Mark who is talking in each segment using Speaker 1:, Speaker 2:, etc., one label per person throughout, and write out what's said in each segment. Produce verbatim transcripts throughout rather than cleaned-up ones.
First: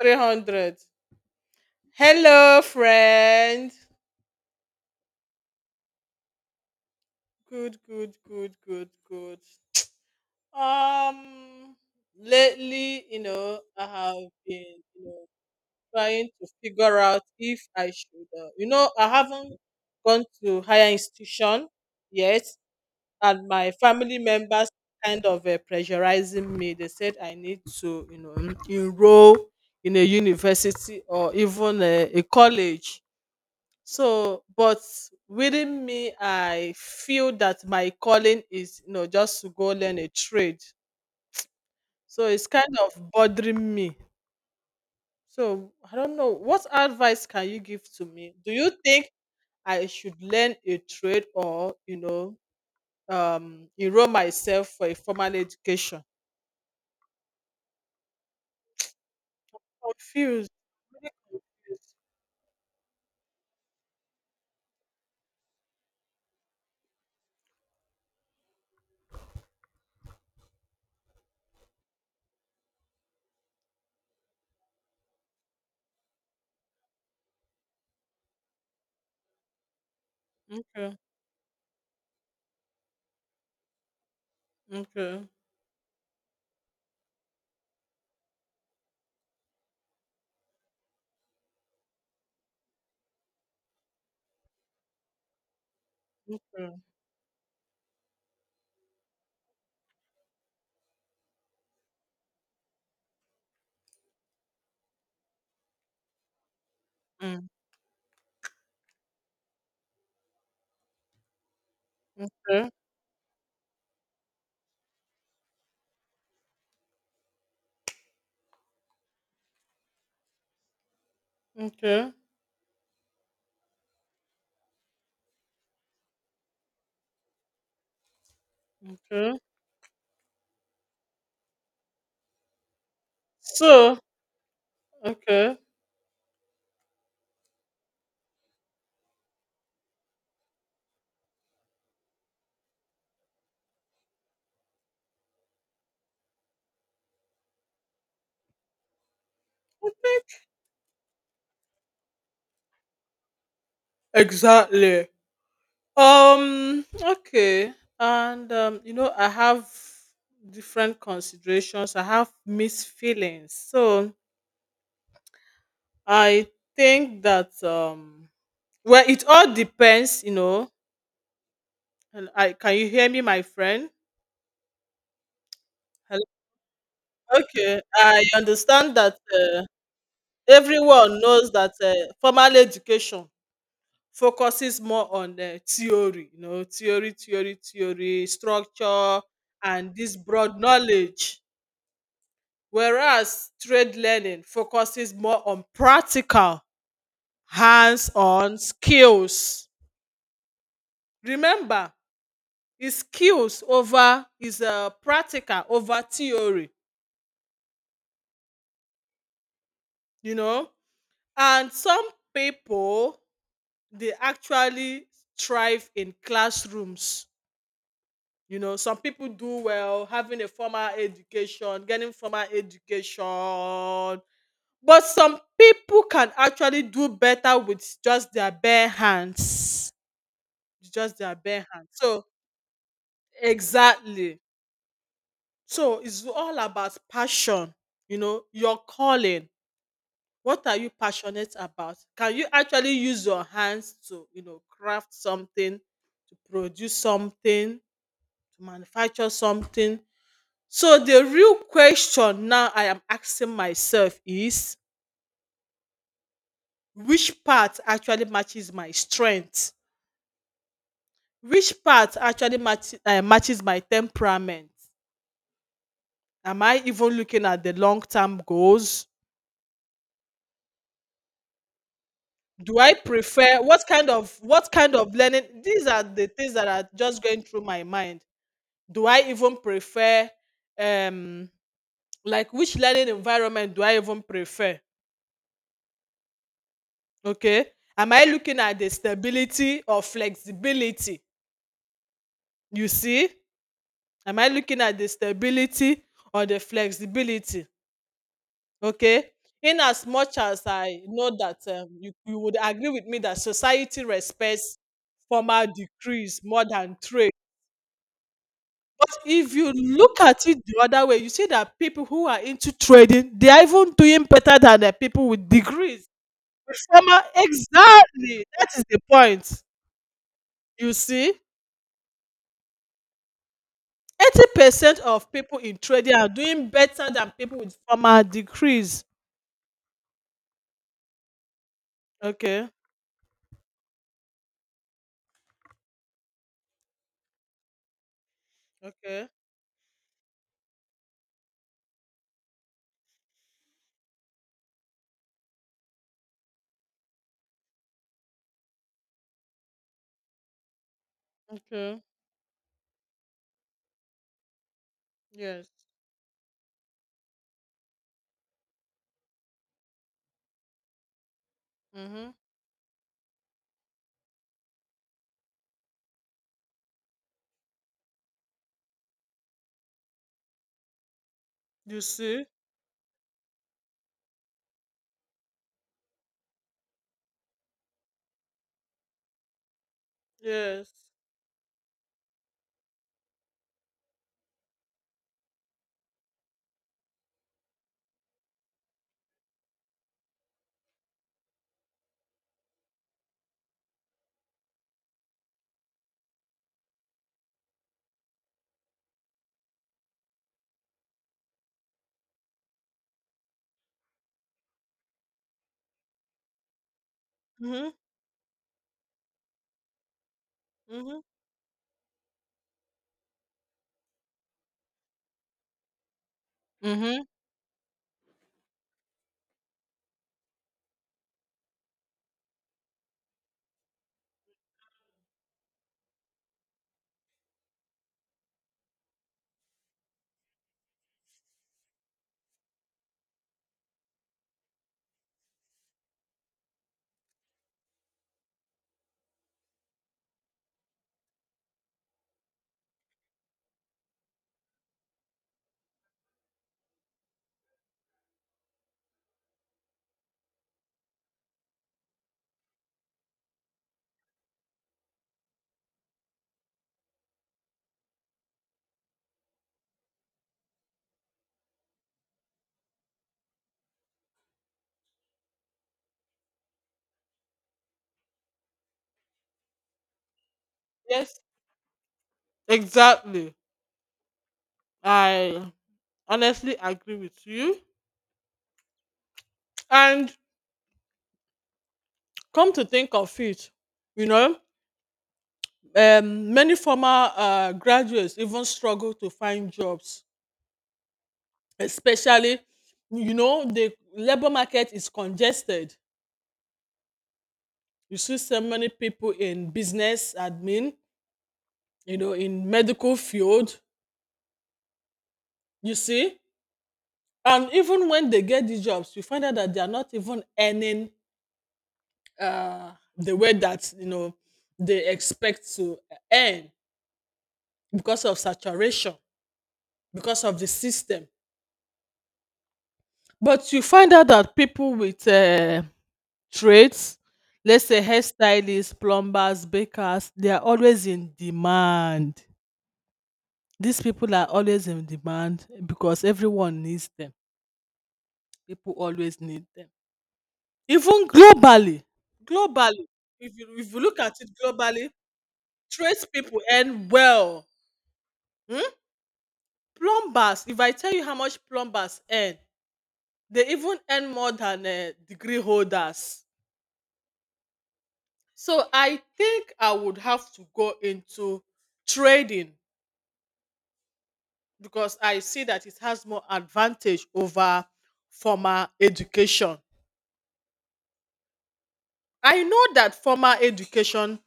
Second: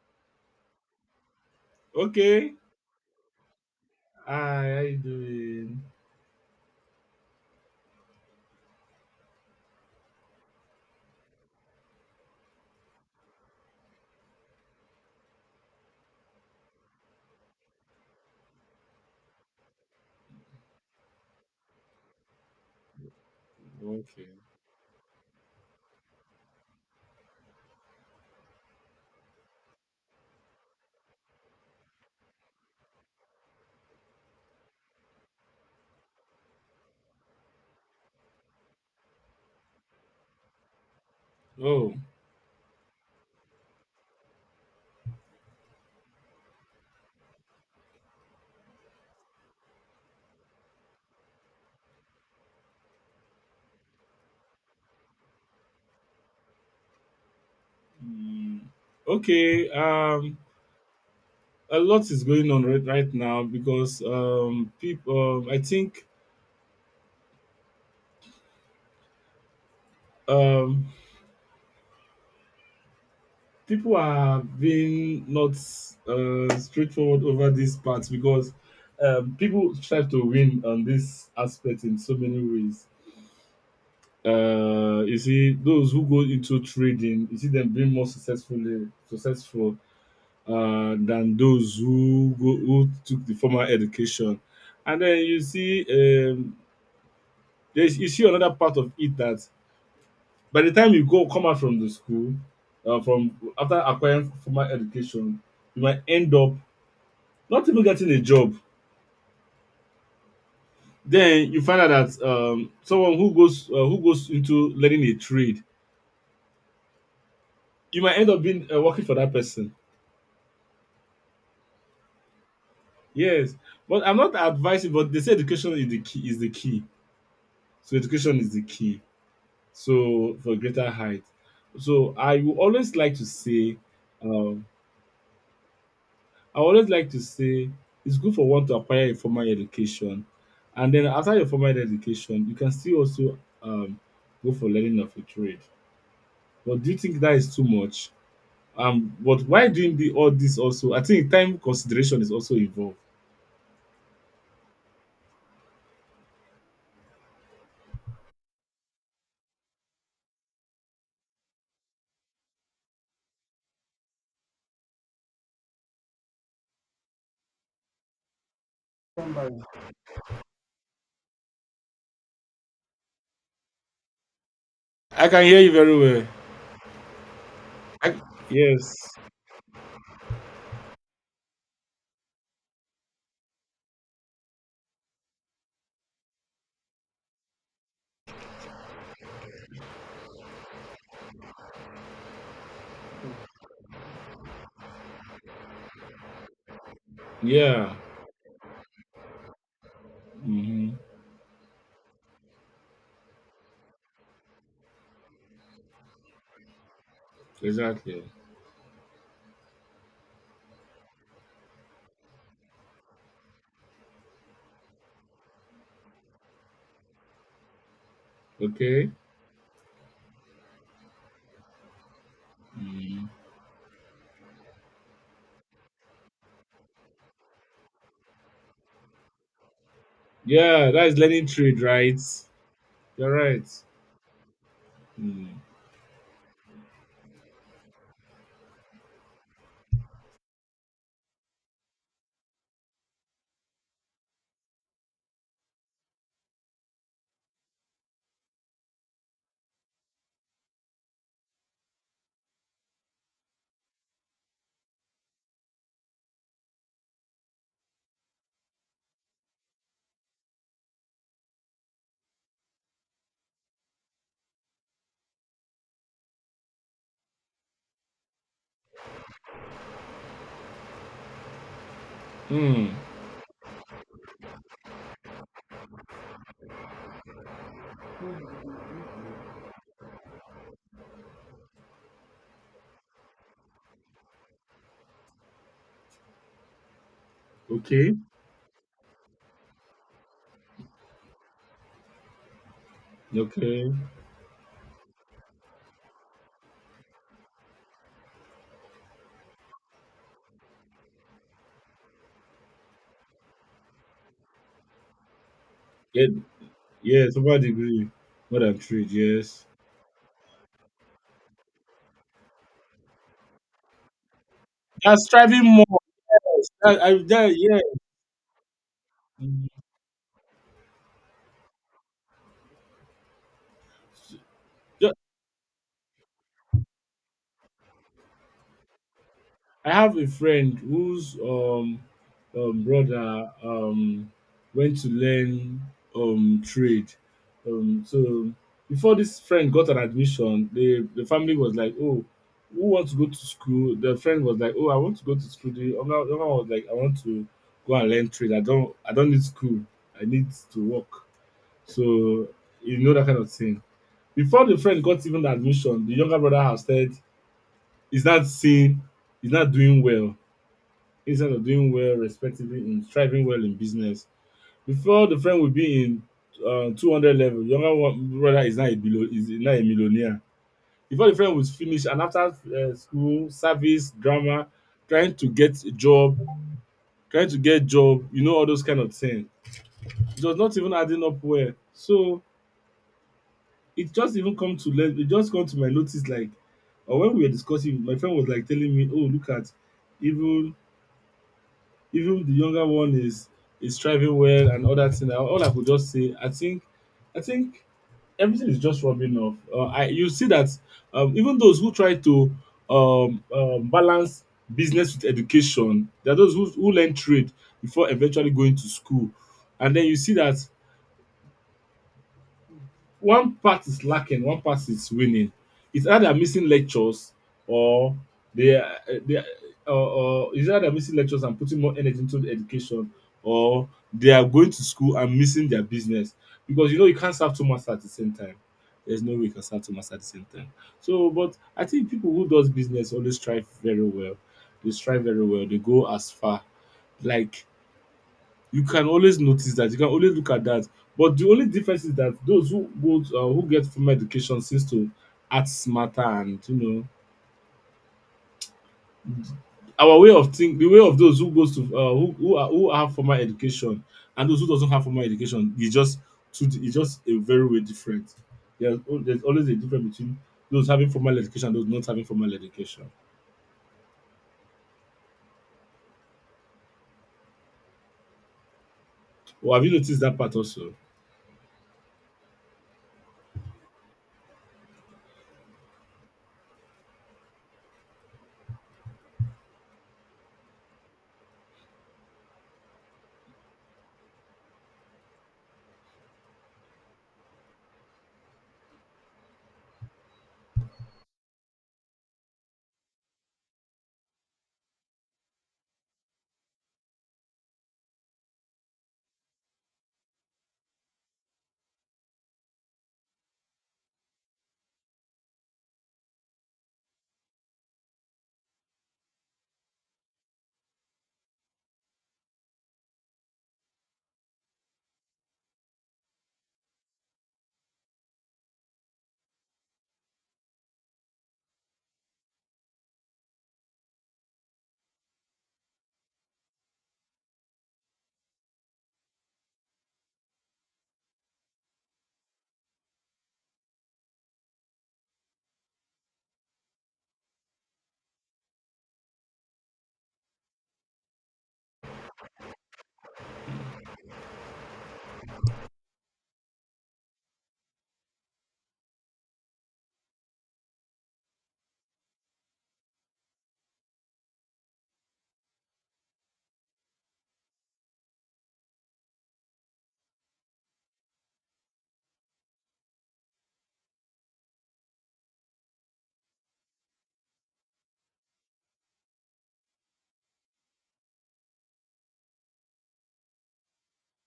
Speaker 1: three hundred.
Speaker 2: Okay.
Speaker 1: Hello, friend.
Speaker 2: Hi, how you doing?
Speaker 1: Good, good, good, good, good. Um, Lately, you know, I have been, you know, trying to figure out if I should, uh, you know, I haven't gone to higher institution yet, and my family
Speaker 2: Okay.
Speaker 1: members kind of uh, pressurizing me. They said I need to, you know, enroll in a university or even uh, a college. So, but within me, I feel that my calling is, you know, just to go learn a trade.
Speaker 2: Oh.
Speaker 1: So it's kind of bothering me. So I don't know. What advice can you give to me? Do you think I should learn a trade or, you know, um, enroll myself for a formal education?
Speaker 2: mm, Okay. Um,
Speaker 1: Confused.
Speaker 2: a lot is going on right, right now because um, people. Um, I think um, people are being not uh, straightforward over these parts because um, people try to win on
Speaker 1: Okay.
Speaker 2: this aspect in so many ways. Uh, you
Speaker 1: Okay.
Speaker 2: see, those who go into trading, you see them being more successfully successful uh, than those who go, who took the formal education. And then you see, um,
Speaker 1: Okay.
Speaker 2: there's, you see another part of it that by the time you go come out from the school, uh, from after acquiring formal education, you might end up
Speaker 1: Mm,
Speaker 2: not even getting a job. Then you find out that um,
Speaker 1: okay.
Speaker 2: someone who goes uh, who goes into learning a trade, you might end up being uh, working for that person.
Speaker 1: Okay.
Speaker 2: Yes, but I'm not advising. But they say education is the key. Is the key. So education is the key,
Speaker 1: Okay.
Speaker 2: so for greater height, so I will always like to say,
Speaker 1: So,
Speaker 2: um
Speaker 1: okay.
Speaker 2: I always like to say it's good for one to acquire a formal education, and then after your formal education you can still also um go for learning of a trade. But do you think that is too much? Um but why doing the, all this? Also, I think time consideration is also involved.
Speaker 1: Exactly. Um, okay. And um, you know, I have different considerations. I have mixed feelings. So I think that um Well, it all depends, you know. And I can you hear me, my friend?
Speaker 2: I can hear you very well.
Speaker 1: Hello? Okay.
Speaker 2: I,
Speaker 1: I
Speaker 2: yes.
Speaker 1: understand that uh, everyone knows that uh, formal education focuses more on uh, theory, you know, theory, theory, theory, structure, and this broad knowledge. Whereas trade learning focuses more on practical,
Speaker 2: Yeah.
Speaker 1: hands on skills.
Speaker 2: Mm-hmm.
Speaker 1: Remember, it's skills over is uh, practical over theory,
Speaker 2: Exactly.
Speaker 1: you know. And some people they actually thrive in classrooms. You know, some
Speaker 2: Okay.
Speaker 1: people do well having a formal education, getting formal education,
Speaker 2: Mhm.
Speaker 1: but some people can actually do better with just their bare hands with
Speaker 2: Yeah, that
Speaker 1: just
Speaker 2: is
Speaker 1: their
Speaker 2: learning
Speaker 1: bare
Speaker 2: trade,
Speaker 1: hand.
Speaker 2: right?
Speaker 1: So
Speaker 2: You're right.
Speaker 1: exactly.
Speaker 2: Hmm.
Speaker 1: So it's all about passion, you know, your calling. What are you passionate about? Can you actually use your hands to, you know, craft something, to produce something, to manufacture something? So the real question now I am asking myself is which part actually matches my strength? Which part actually match, uh, matches my temperament? Am I even looking at the long term goals? Do
Speaker 2: Hmm.
Speaker 1: I prefer what kind of what kind of learning? These are the things that are just going through my mind. Do I even prefer um like which learning environment do I even prefer? Okay. Am
Speaker 2: Okay.
Speaker 1: I looking at the stability or flexibility? You see?
Speaker 2: Okay.
Speaker 1: Am I looking at the stability or the flexibility? Okay. In as much as I know that um, you, you would agree with me that society respects formal
Speaker 2: Yeah.
Speaker 1: decrees more than
Speaker 2: Yeah.
Speaker 1: trade.
Speaker 2: Super degree. More than
Speaker 1: But
Speaker 2: trade.
Speaker 1: if
Speaker 2: Yes.
Speaker 1: you look at it the other way, you see that people who are into trading, they are even doing better than the
Speaker 2: That's
Speaker 1: people with
Speaker 2: striving more.
Speaker 1: degrees.
Speaker 2: That, I,
Speaker 1: Formal,
Speaker 2: that, yeah.
Speaker 1: exactly. That is the point.
Speaker 2: Hmm.
Speaker 1: You see, eighty percent of people in trading are doing better than people with formal degrees.
Speaker 2: I have a friend whose um,
Speaker 1: Okay.
Speaker 2: um, brother um, went to learn um, trade. Um, so before
Speaker 1: Okay.
Speaker 2: this friend got an admission, the, the family was like, "Oh, who wants to go to school?" The friend was like, "Oh, I want to go to school." The other, the other one was like, "I want to go and learn trade. I don't, I don't need school. I need to work."
Speaker 1: Okay.
Speaker 2: So you know that kind of thing. Before the friend got even the
Speaker 1: Yes.
Speaker 2: admission, the younger brother has said he's not seeing, he's not doing well instead of doing well
Speaker 1: Mm-hmm.
Speaker 2: respectively in striving well in business. Before the friend will be in uh, two hundred level, younger one brother is now a below is now a millionaire. Before the friend was
Speaker 1: You
Speaker 2: finished, and after
Speaker 1: see?
Speaker 2: uh, school, service, drama, trying to get a job, trying to get job, you know, all those kind of things. It was not
Speaker 1: Yes.
Speaker 2: even adding up well. So it just even come to let it just come to my notice like, or when we were discussing, my friend was like telling me, "Oh, look at even, even the younger one is is thriving well and other thing." And all I could just say, I think, I think everything is just rubbing off. Uh, I, you see that um, even those who try to um, um, balance business with education, there are those who, who learn trade
Speaker 1: Mhm.
Speaker 2: before eventually going to school, and then you see that
Speaker 1: Mhm.
Speaker 2: one part is lacking, one part is winning. It's either missing
Speaker 1: Mm-hmm.
Speaker 2: lectures, or they are they are or, or it's either missing lectures and putting more energy into the education, or they are going to school and missing their business, because you know you can't serve two masters at the same time. There's no way you can serve two masters at the same time. So, but I think people who does business always strive very well. They strive very well. They go as far. Like, you can always notice that, you can always look at that. But the only difference is that those who go to uh, who get formal education seems to act smarter, and you know our way of think the way of those who goes to uh, who who, are, who have formal education and those who doesn't have formal education is just two is just a very way different. There's, al- there's always a difference between those having formal education and those not having formal education. Well, have you noticed that part also?
Speaker 1: Yes, exactly. I honestly agree with you. And come to think of it, you know, um, many former uh, graduates even struggle to find jobs, especially, you know, the labor market is congested. You see so many people in business admin, you know, in medical field, you see. And even when they get the jobs, you find out that they are not even earning uh, the way that you know they expect to earn because of saturation, because of the system. But you find out that people with uh, trades, let's say hairstylists, plumbers, bakers, they are always in demand. These people are always in demand because everyone needs them. People always need them. Even globally, globally, if you, if you look at it globally, trades people earn well. Hmm? Plumbers, if I tell you how much plumbers earn, they even earn more than uh, degree holders. So I think I would have to go into trading because I see that it has more advantage over formal education. I know that formal education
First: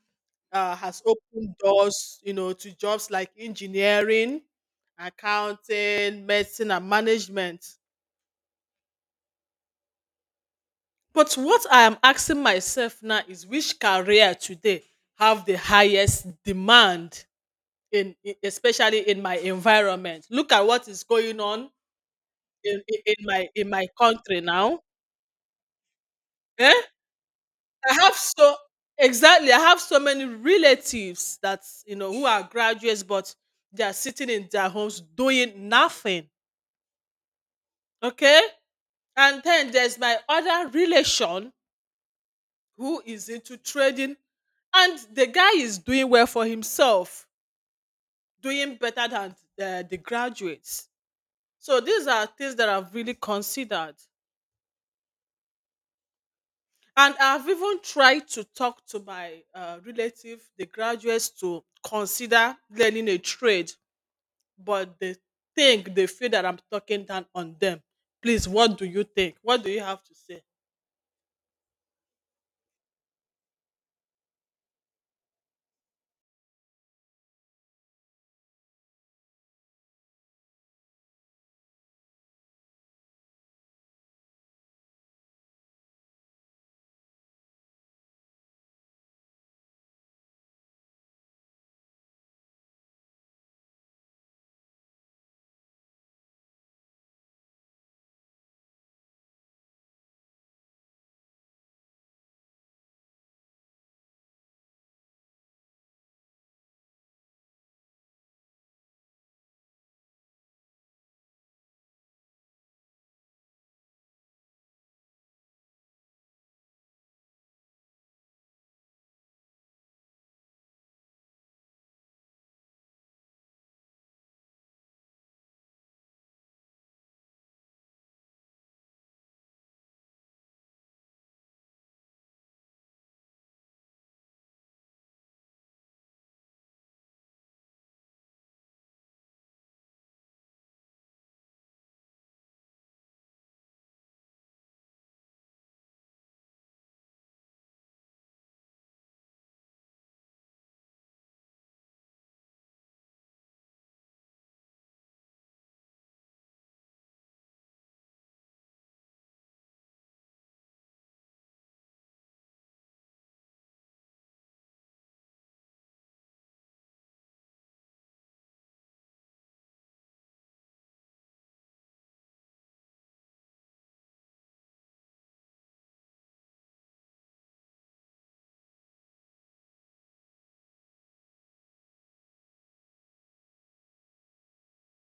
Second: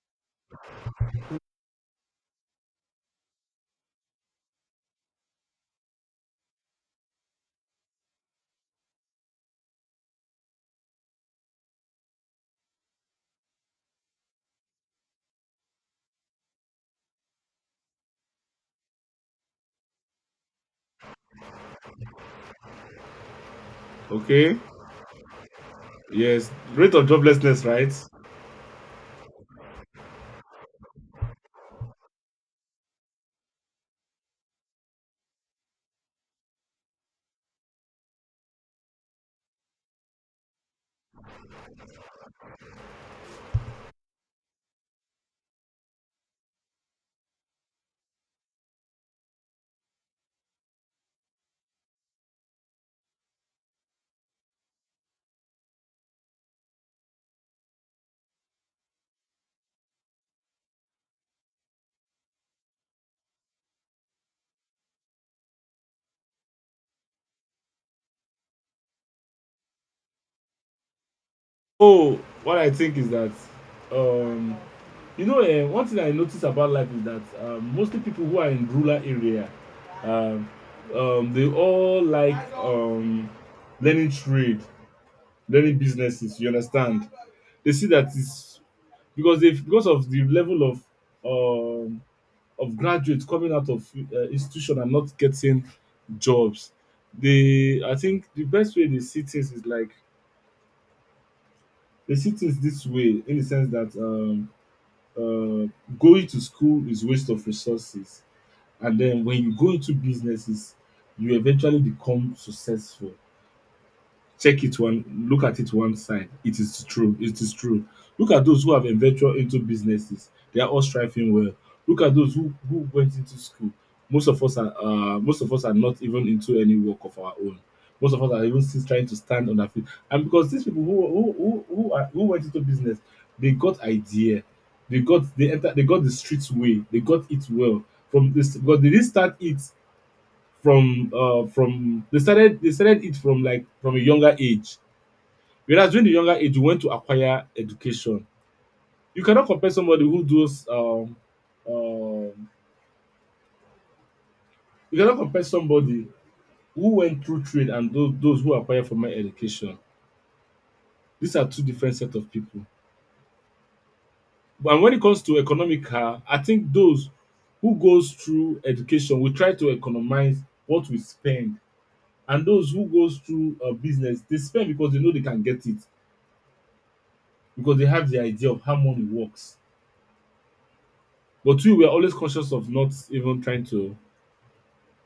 Speaker 1: uh, has opened doors, you know, to jobs like engineering, accounting, medicine, and management. But what I am asking myself now is which career today have the highest demand in in- especially in my environment. Look at what is going on in, in, in my in my country
Speaker 2: Okay.
Speaker 1: now.
Speaker 2: Yes.
Speaker 1: Eh?
Speaker 2: Rate of joblessness, right?
Speaker 1: I have so Exactly, I have so many relatives that you know who are graduates but they are sitting in their homes doing nothing. Okay? And then there's my other relation who is into trading and the guy is doing well for himself, doing better than uh, the graduates. So these are things that I've really considered, and I've even tried to talk to my uh, relative, the graduates, to consider learning a trade, but they think they feel that I'm talking down on them. Please, what do you think? What do you have to say?
Speaker 2: Oh, what I think is that, um, you know, uh, one thing I notice about life is that um, mostly people who are in rural area, um, um, they all like um, learning trade, learning businesses. You understand? They see that it's because they because of the level of um, of graduates coming out of uh, institution and not getting jobs. They, I think the best way they see things is like they see things this way in the sense that. Um, uh, Going to school is waste of resources, and then when you go into businesses you eventually become successful. Check it one, look at it one side, it is true. It is true. Look at those who have ventured into businesses, they are all striving well. Look at those who who went into school, most of us are uh, most of us are not even into any work of our own. Most of us are even still trying to stand on our feet. And because these people who who who who, are, who went into business, they got idea, they got they enter they got the streets way, they got it well from this. Because they didn't start it from uh from they started they started it from like from a younger age. Whereas during the younger age, you went to acquire education. You cannot compare somebody who does um, um, you cannot compare somebody who went through trade and those those who acquire formal education. These are two different set of people. But when it comes to economical, I think those who goes through education will try to economize what we spend, and those who goes through uh, business they spend because they know they can get it, because they have the idea of how money works. But we were always conscious of not even trying to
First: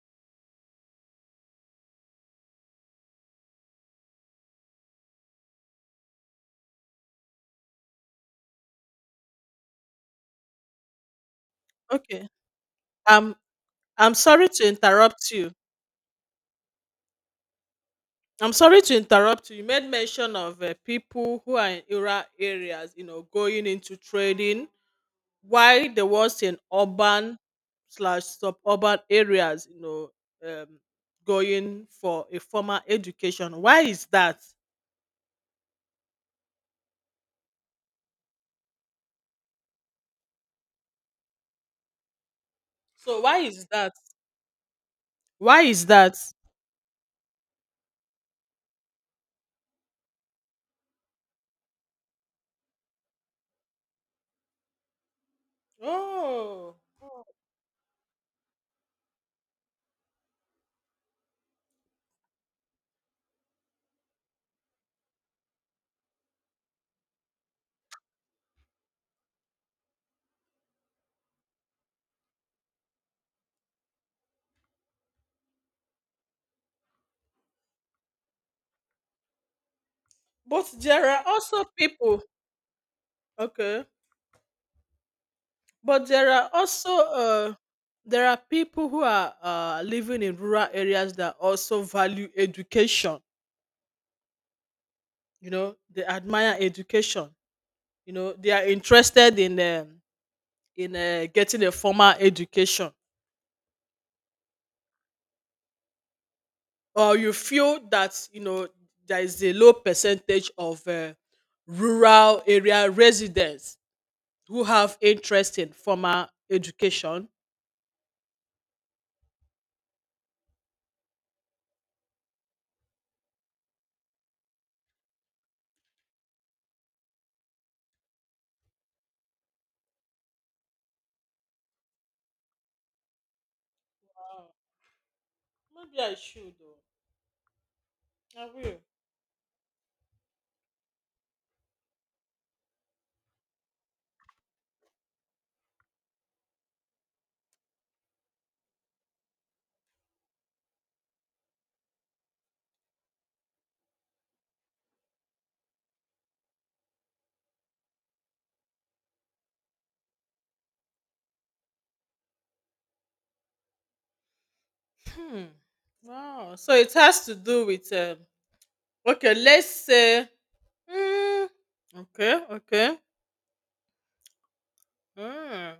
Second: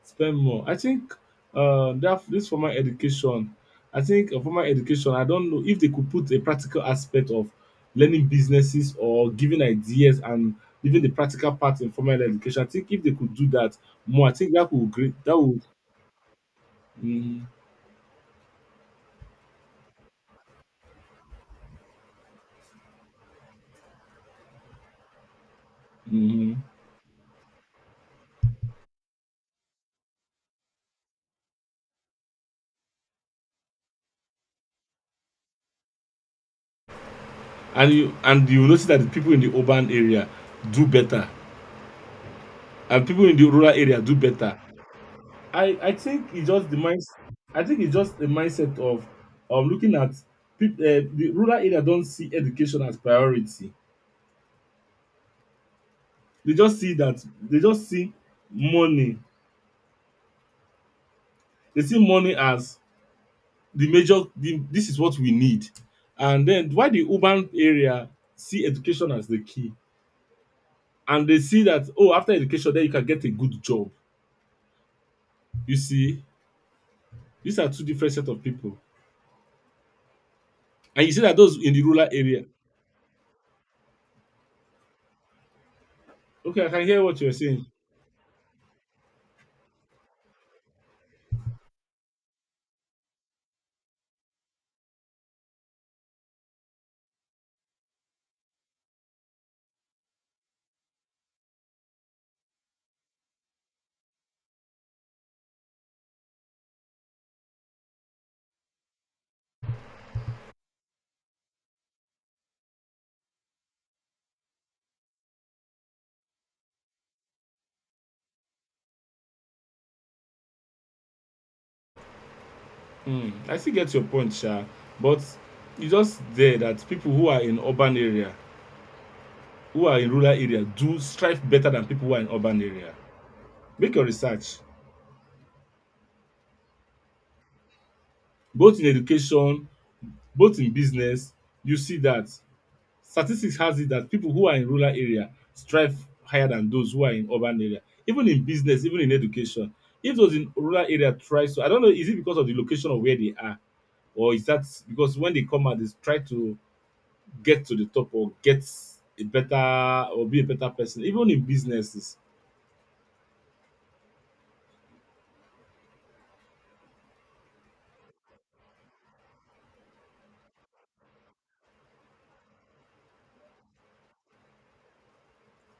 Speaker 2: spend more. I think uh, that this formal education, I think a formal education, I don't know if they could put a practical aspect of learning businesses or giving ideas and leaving the practical part in formal
Speaker 1: Okay.
Speaker 2: education. I think if they could
Speaker 1: um
Speaker 2: do that
Speaker 1: i'm
Speaker 2: more, I
Speaker 1: sorry
Speaker 2: think
Speaker 1: to
Speaker 2: that would great.
Speaker 1: interrupt
Speaker 2: That
Speaker 1: you
Speaker 2: would. Mm,
Speaker 1: I'm sorry to interrupt you. You made mention of uh, people who are in rural areas, you know, going into trading. Why there was
Speaker 2: mm.
Speaker 1: in urban slash suburban areas, you know, um, going for a formal education. Why is that?
Speaker 2: And you, and you notice that the people in the urban area do better, and
Speaker 1: So
Speaker 2: people in
Speaker 1: why
Speaker 2: the
Speaker 1: is
Speaker 2: rural
Speaker 1: that?
Speaker 2: area do better.
Speaker 1: Why
Speaker 2: I
Speaker 1: is
Speaker 2: I
Speaker 1: that?
Speaker 2: think it's just the mind. I think it's just a mindset of of looking at people. Uh, the rural area don't see education as priority. They
Speaker 1: Oh,
Speaker 2: just see that they just see money. They see money as the major. The, this is what we need. And then why the urban area see education as the key, and they see that, oh, after education then you can get a good job. You see, these are two different set of people,
Speaker 1: but
Speaker 2: and
Speaker 1: there
Speaker 2: you see
Speaker 1: are
Speaker 2: that those
Speaker 1: also
Speaker 2: in the rural
Speaker 1: people.
Speaker 2: area.
Speaker 1: Okay. But there are
Speaker 2: Okay, I can
Speaker 1: also
Speaker 2: hear what you're
Speaker 1: uh,
Speaker 2: saying.
Speaker 1: there are people who are uh, living in rural areas that also value education. You know, they admire education. You know, they are interested in um, in uh, getting a formal education. Or you feel that you know there is a low percentage of uh, rural area residents who have interest in formal education.
Speaker 2: Mm, I still get your point, Sha. But you just there that people who are in urban area, who are in rural area, do strive better than people who are in urban area. Make your
Speaker 1: Wow.
Speaker 2: research.
Speaker 1: Maybe I should. Though. I
Speaker 2: Both
Speaker 1: will.
Speaker 2: in education, both in business, you see that statistics has it that people who are in rural area strive higher than those who are in urban area. Even in business, even in education. If those in rural area try to, I don't know, is it because of the location of where they are, or is that because when they come out, they try to get to the top or get a better or be a better person even in businesses.
Speaker 1: Hmm. Wow. So it has to do with um, okay. Let's say. Mm, okay. Okay. Mm.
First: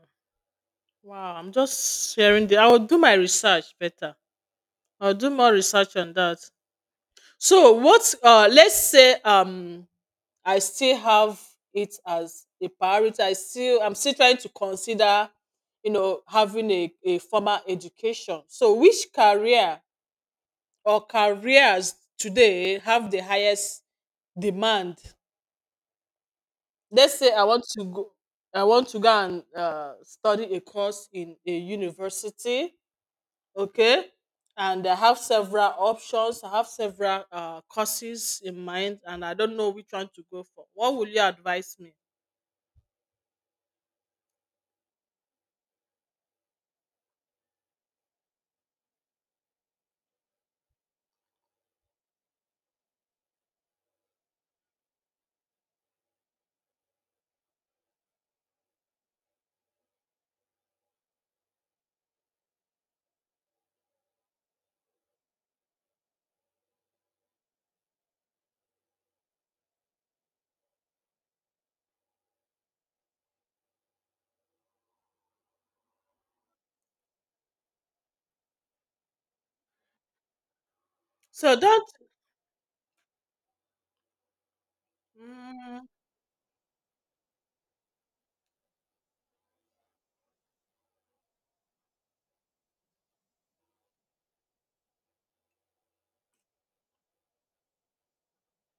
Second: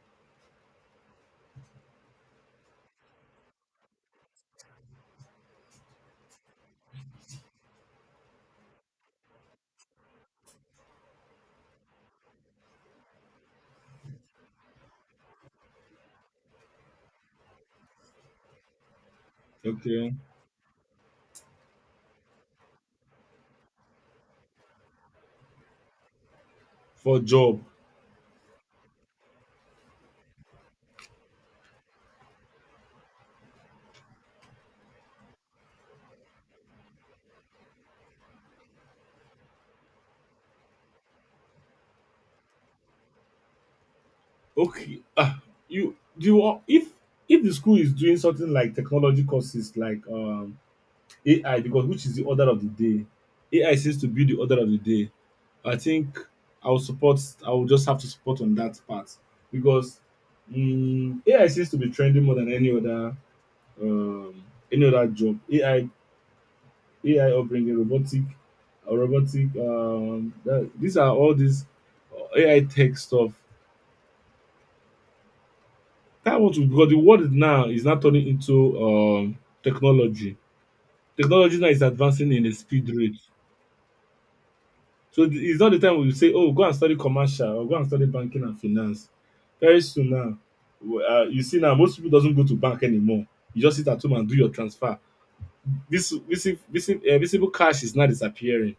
Speaker 1: Wow. I'm just sharing the. I will do my research better. I'll do more research on that. So what? Uh, let's say um, I still have it as a priority. I still. I'm still trying to consider, you know, having a, a formal education. So, which career
Speaker 2: Okay.
Speaker 1: or careers today have the highest demand?
Speaker 2: For
Speaker 1: Let's say i
Speaker 2: job.
Speaker 1: want to go I want to go and uh, study a course in a university. Okay, and I have several options. I have several uh, courses in mind and I don't know which one to go for. What will you advise me?
Speaker 2: Okay, ah, you do you, if if the school is doing something like technology courses, like um AI, because which is the order of the day. AI seems to be the order of the day. I think I will support, I will just have to support on that part, because mm AI seems to be trending more than any other um any other job. ai A I upbringing, robotic, uh, robotic. Um, that, these are all these uh, A I tech stuff. That what we, because the world now is now turning into um technology.
Speaker 1: So
Speaker 2: Technology now is
Speaker 1: that,
Speaker 2: advancing in a speed rate. So th- it's not the
Speaker 1: mm,
Speaker 2: time we say, oh, go and study commercial or go and study banking and finance. Very soon now, w- uh, you see now most people doesn't go to bank anymore. You just sit at home and do your transfer. This visible, visible, uh, visible cash is now disappearing.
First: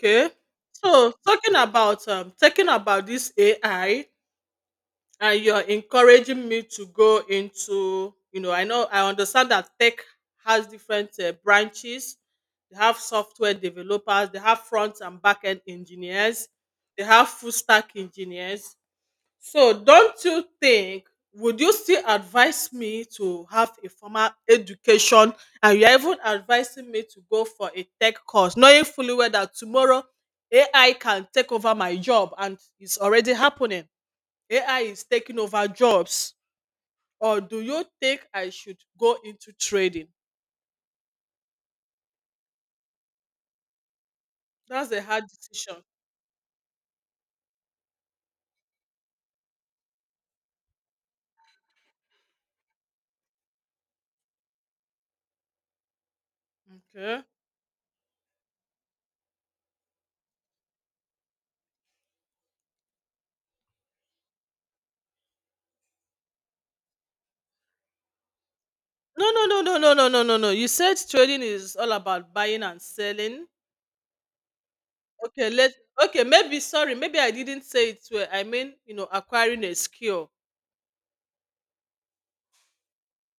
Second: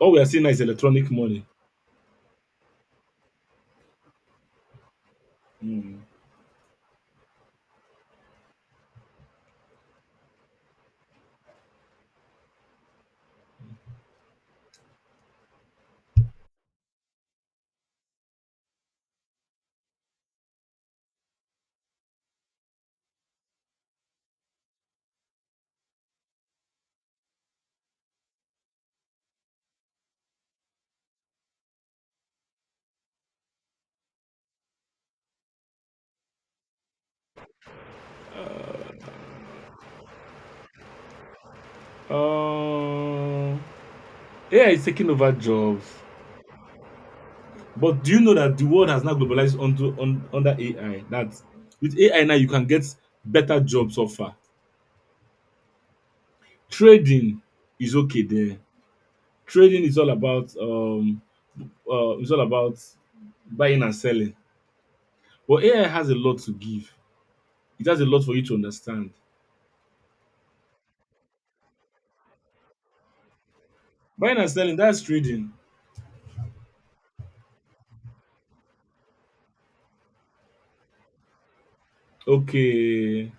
Speaker 2: All we are seeing now is electronic
Speaker 1: So
Speaker 2: money.
Speaker 1: talking about um talking about this AI, and you're
Speaker 2: Hmm.
Speaker 1: encouraging me to go into, you know, I know I understand that tech has different uh, branches. They have software developers, they have front and back end engineers, they have full stack engineers. So don't you think, would you still advise me to have a formal education, and you're even advising me to go for a tech course knowing fully well that tomorrow AI can take over my job, and it's already happening. A I is taking over jobs, or do you think I should go into trading?
Speaker 2: Um, A I is
Speaker 1: That's a
Speaker 2: taking
Speaker 1: hard
Speaker 2: over
Speaker 1: decision.
Speaker 2: jobs, but do you know that the world has now globalized onto on, under A I? That with A I now you can get better jobs offer.
Speaker 1: Okay.
Speaker 2: Trading is okay there. Trading is all about um, uh, it's all about buying and selling. But A I has a lot to give. It has a lot for you to understand.
Speaker 1: No, no, no, no, no, no, no, no, no. You said trading is all about buying and selling.
Speaker 2: Buying and selling, that's
Speaker 1: Okay,
Speaker 2: trading.
Speaker 1: let Okay, maybe sorry, maybe I didn't say it well. I mean, you know, acquiring a skill.
Speaker 2: Okay,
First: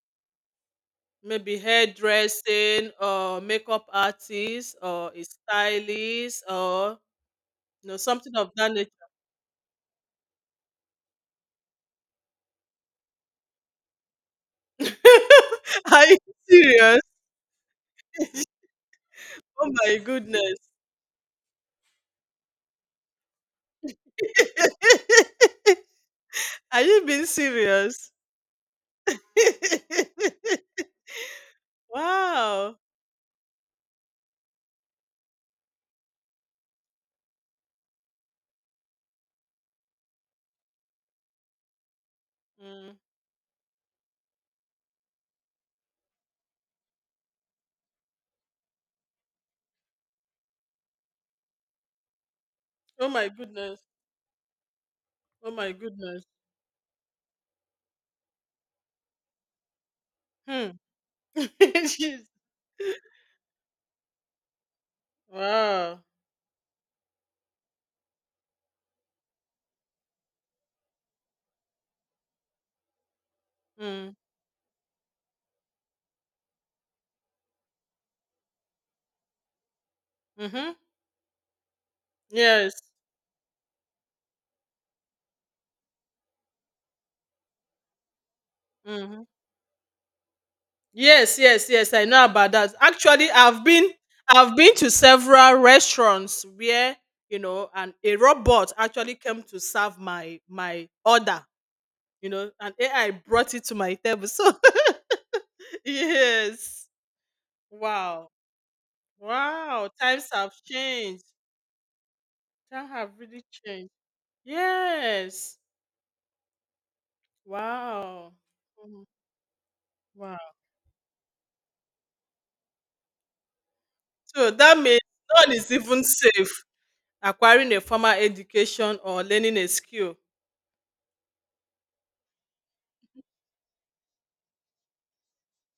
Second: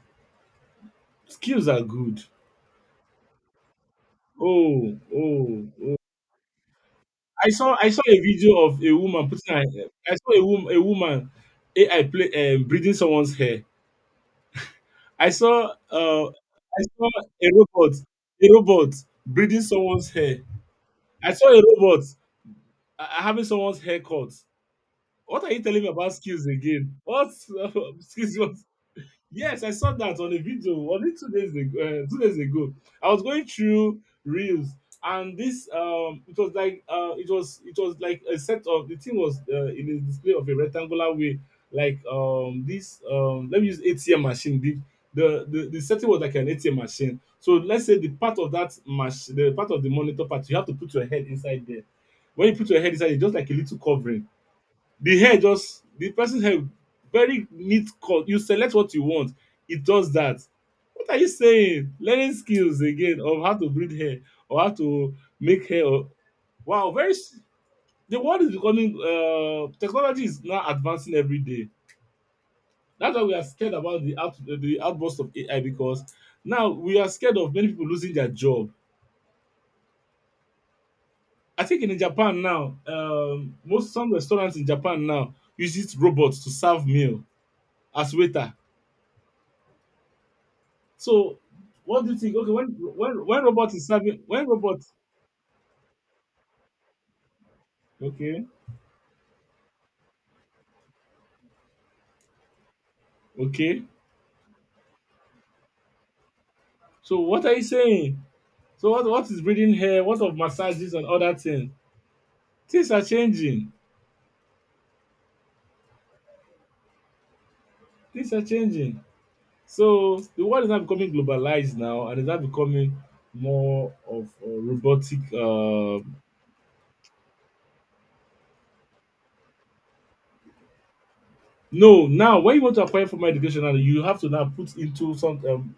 Speaker 1: Maybe
Speaker 2: skills are good.
Speaker 1: hairdressing or makeup artist
Speaker 2: Oh,
Speaker 1: or a
Speaker 2: oh, oh.
Speaker 1: stylist or
Speaker 2: I saw
Speaker 1: you
Speaker 2: I
Speaker 1: know
Speaker 2: saw a
Speaker 1: something of
Speaker 2: video
Speaker 1: that
Speaker 2: of
Speaker 1: nature.
Speaker 2: a woman putting her. I saw a woman a woman A I play, um, breathing someone's hair. I saw
Speaker 1: Are you
Speaker 2: uh I
Speaker 1: serious?
Speaker 2: saw a robot, a robot breathing
Speaker 1: Oh my
Speaker 2: someone's hair.
Speaker 1: goodness.
Speaker 2: I saw a robot uh, having someone's hair cut. What are you telling me about skills
Speaker 1: Are
Speaker 2: again?
Speaker 1: you being
Speaker 2: What
Speaker 1: serious?
Speaker 2: skills? Yes, I saw that on a video only two days ago. Uh, two days ago,
Speaker 1: Wow.
Speaker 2: I was going through reels, and this, um, it was like, uh, it was it was like a set. Of the thing was, uh, in a display of a rectangular way, like, um,
Speaker 1: Mm.
Speaker 2: this um, let me use A T M machine. The, the the the setting was like an A T M machine. So let's say the part of that machine, the part of the monitor part, you have to put your head inside there. When you put your head
Speaker 1: Oh
Speaker 2: inside, it's
Speaker 1: my
Speaker 2: just like a little
Speaker 1: goodness.
Speaker 2: covering the hair,
Speaker 1: Oh my
Speaker 2: just the
Speaker 1: goodness.
Speaker 2: person hair, very neat cut. You select what you want, it does that.
Speaker 1: Hmm.
Speaker 2: What are you saying?
Speaker 1: Jeez.
Speaker 2: Learning skills again of how to breed hair, or how to make hair.
Speaker 1: Wow.
Speaker 2: Or, wow, very s- the world is becoming, uh, technology is now advancing every day. That's why we are scared about
Speaker 1: Mm.
Speaker 2: the out, the outburst of A I, because now we are scared of many people losing their job.
Speaker 1: Mm-hmm.
Speaker 2: I think in Japan now,
Speaker 1: Yes.
Speaker 2: um, most some restaurants in Japan now uses robots to serve meal as waiter.
Speaker 1: Mm-hmm.
Speaker 2: So,
Speaker 1: Yes, yes, yes.
Speaker 2: what
Speaker 1: I
Speaker 2: do you
Speaker 1: know
Speaker 2: think? Okay,
Speaker 1: about
Speaker 2: when
Speaker 1: that.
Speaker 2: when
Speaker 1: Actually,
Speaker 2: when
Speaker 1: I've
Speaker 2: robot is
Speaker 1: been
Speaker 2: serving, when
Speaker 1: I've been
Speaker 2: robot,
Speaker 1: to several restaurants where, you know, an a
Speaker 2: okay,
Speaker 1: robot actually came to serve my my order, you know, and A I brought it to
Speaker 2: okay.
Speaker 1: my table. So yes.
Speaker 2: So what are you saying?
Speaker 1: Wow.
Speaker 2: So what what is breeding
Speaker 1: Wow,
Speaker 2: hair? What
Speaker 1: times
Speaker 2: of
Speaker 1: have
Speaker 2: massages and
Speaker 1: changed.
Speaker 2: other things?
Speaker 1: Time
Speaker 2: Things are
Speaker 1: have really
Speaker 2: changing.
Speaker 1: changed. Yes.
Speaker 2: Things
Speaker 1: Wow.
Speaker 2: are changing.
Speaker 1: Mhm.
Speaker 2: So the
Speaker 1: Wow.
Speaker 2: world is now becoming globalized now, and is now becoming more of,
Speaker 1: So
Speaker 2: uh,
Speaker 1: that means
Speaker 2: robotic.
Speaker 1: no one is
Speaker 2: Uh,
Speaker 1: even safe acquiring a formal education or learning a skill.
Speaker 2: no, now when you want to apply for my education, now you have to now put into some, um,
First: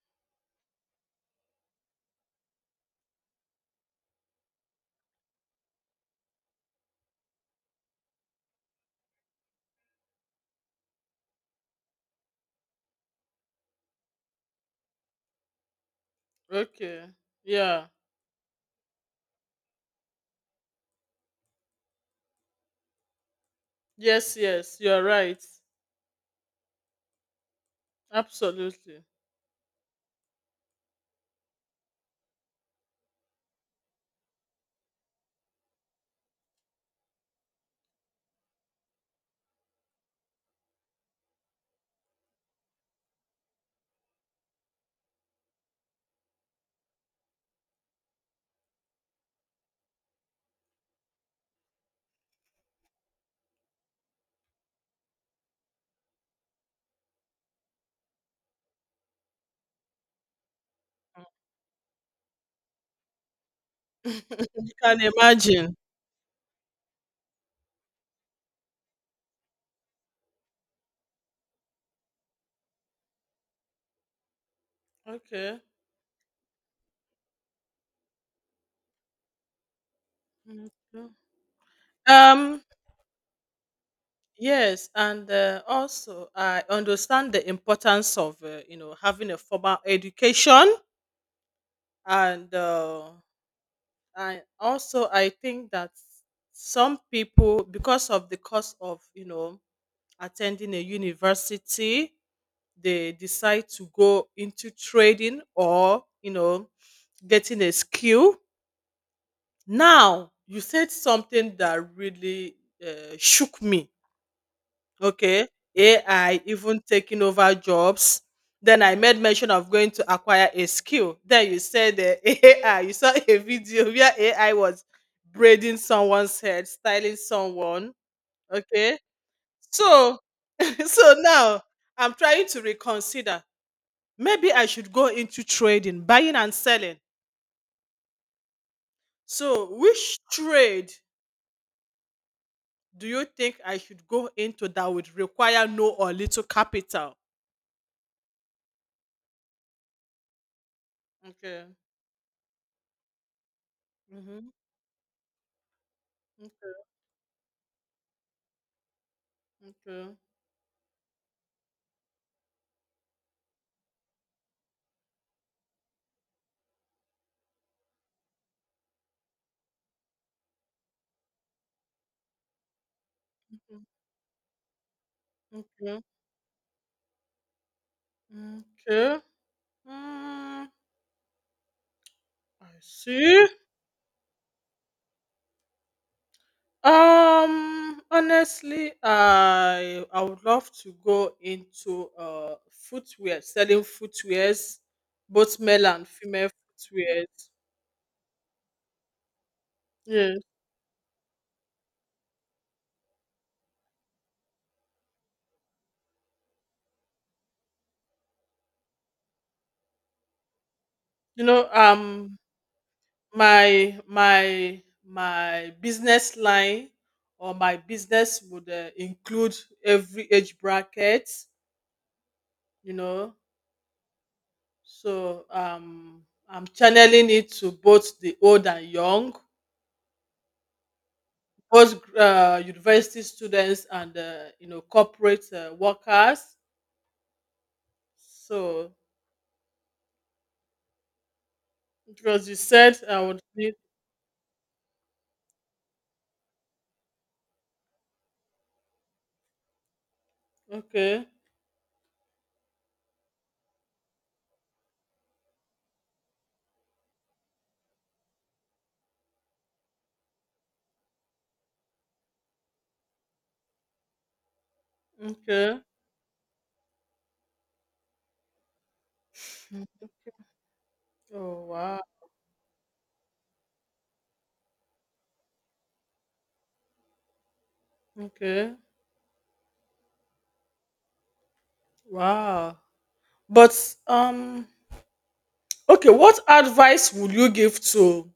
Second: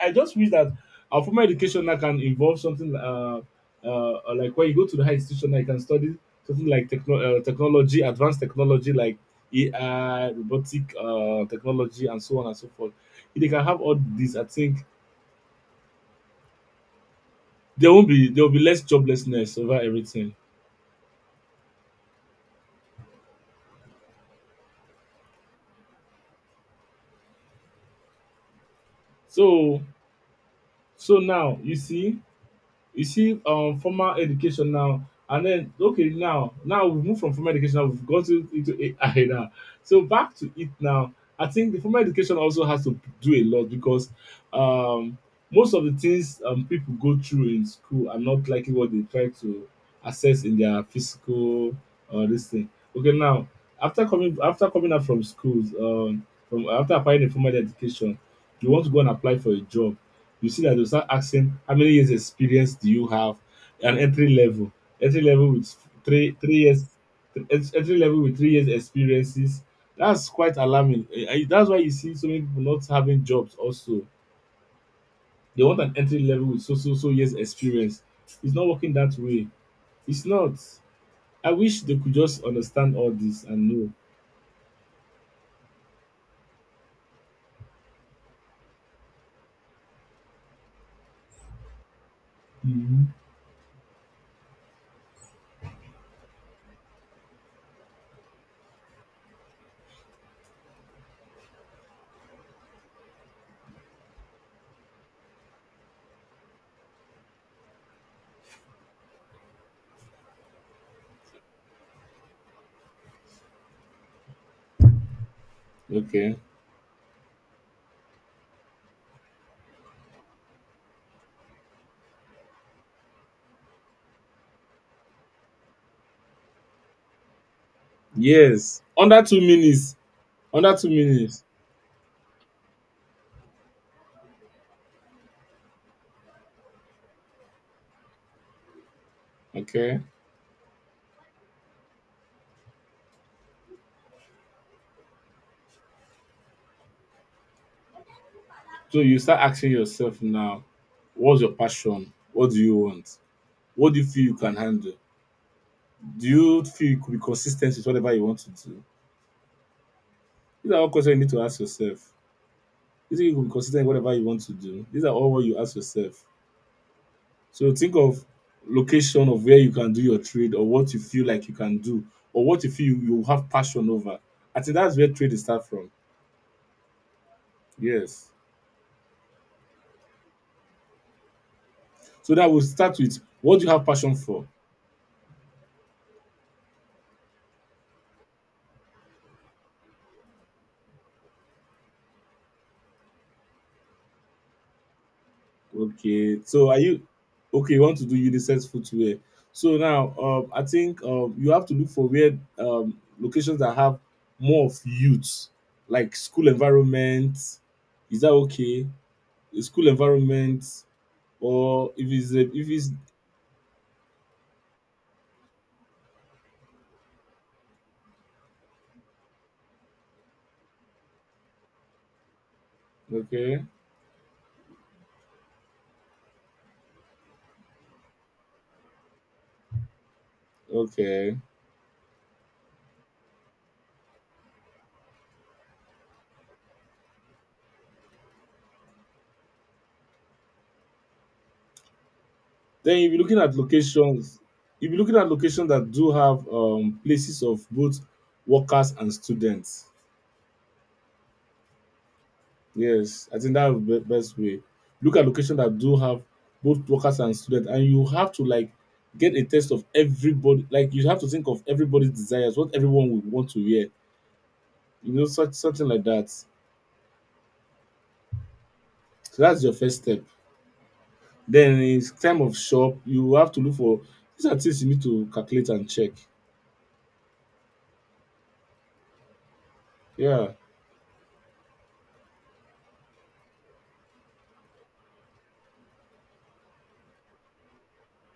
Speaker 2: I just wish that our formal education now can involve something, uh, uh, like when you go to the high institution, now you can study something like, techno- uh, technology, advanced technology like A I, robotic, uh, technology, and so on and so forth. If they can have all these, I think
Speaker 1: Okay. Yeah.
Speaker 2: there won't be, there will be less joblessness over everything.
Speaker 1: Yes, yes, you're right. Absolutely.
Speaker 2: So so now you see You see, um, Formal education now, and then okay, now now we move from formal education, now we've gotten into A I now. So back to it now. I think the formal education also has to do a lot because, um, most of the things, um, people go through in school are not likely what they try to assess in their physical, or, uh, this thing. Okay, now after coming after coming out from schools, um, from after applying a formal education, you want to go and apply for a job. You see that they'll start asking, how many years experience do you have? An entry
Speaker 1: You
Speaker 2: level,
Speaker 1: can
Speaker 2: entry level with
Speaker 1: imagine.
Speaker 2: three three years, th- ent- entry level with three years experiences. That's quite alarming. Eh, eh, that's why you see so many people not having jobs. Also,
Speaker 1: Okay.
Speaker 2: they want an entry level with so so so years experience. It's not working that way. It's not.
Speaker 1: Okay.
Speaker 2: I wish they could just
Speaker 1: Um
Speaker 2: understand all this and know.
Speaker 1: yes, and uh, also I understand the importance of uh, you know having a formal education, and uh,
Speaker 2: Mhm.
Speaker 1: I also I think that some people because of the cost of you know attending a university, they decide to go into trading or you know getting a skill. Now you said something that really uh, shook me. Okay,
Speaker 2: Okay.
Speaker 1: AI even taking over jobs, then I made mention of going to acquire a skill, then you said uh, AI, you saw a video where AI was braiding someone's head, styling someone.
Speaker 2: Yes.
Speaker 1: Okay.
Speaker 2: Under two minutes.
Speaker 1: So
Speaker 2: Under two
Speaker 1: so
Speaker 2: minutes.
Speaker 1: now I'm trying to reconsider. Maybe I should go into trading, buying and selling. So
Speaker 2: Okay.
Speaker 1: which trade do you think I should go into that would require no or little capital?
Speaker 2: So you start asking yourself now, what's your
Speaker 1: Okay.
Speaker 2: passion? What do you want? What do you feel you
Speaker 1: Hmm.
Speaker 2: can handle? Do you feel you could be consistent with whatever you want to do?
Speaker 1: Okay.
Speaker 2: These are all questions you need to ask yourself. You think you could be consistent with whatever you want to do? These are all what you ask yourself. So think of location of where you can do your trade, or what you feel like you can do, or what you feel you you have
Speaker 1: Mm,
Speaker 2: passion over. I think that's where trade is start from.
Speaker 1: okay.
Speaker 2: Yes.
Speaker 1: Mm, okay. Mm,
Speaker 2: So that will
Speaker 1: I
Speaker 2: start with,
Speaker 1: see.
Speaker 2: what do you have passion for?
Speaker 1: Um, honestly, I I would love to go into uh footwear, selling footwears, both male and
Speaker 2: Okay,
Speaker 1: female
Speaker 2: so are you
Speaker 1: footwears.
Speaker 2: okay? You want to do unisex footwear? So now,
Speaker 1: Yes.
Speaker 2: um, I think, um, you have to look for where, um, locations that have more of youth, like school environment. Is that okay? A school environment,
Speaker 1: You know,
Speaker 2: or if it's
Speaker 1: um
Speaker 2: a, if it's
Speaker 1: my my my business line or my business would uh, include every age bracket, you know.
Speaker 2: okay,
Speaker 1: So um, I'm channeling it to both the old and young,
Speaker 2: okay.
Speaker 1: both uh, university students and uh, you know corporate uh, workers. So because you said
Speaker 2: Then you'll be
Speaker 1: I
Speaker 2: looking
Speaker 1: would
Speaker 2: at
Speaker 1: need
Speaker 2: locations. You'll be looking at locations that do have, um, places of both workers and students.
Speaker 1: okay,
Speaker 2: Yes, I think that's the best way. Look at location that do have both workers and students, and you have to like get a taste of everybody. Like you have to think of everybody's desires, what everyone would want to wear. You know, such
Speaker 1: okay.
Speaker 2: something like that. So that's your first
Speaker 1: Mm.
Speaker 2: step.
Speaker 1: Oh
Speaker 2: Then
Speaker 1: wow,
Speaker 2: it's time of shop. You have to look for, these are things you need to calculate and check.
Speaker 1: okay,
Speaker 2: Yeah,
Speaker 1: wow. But um, okay, what advice would you give to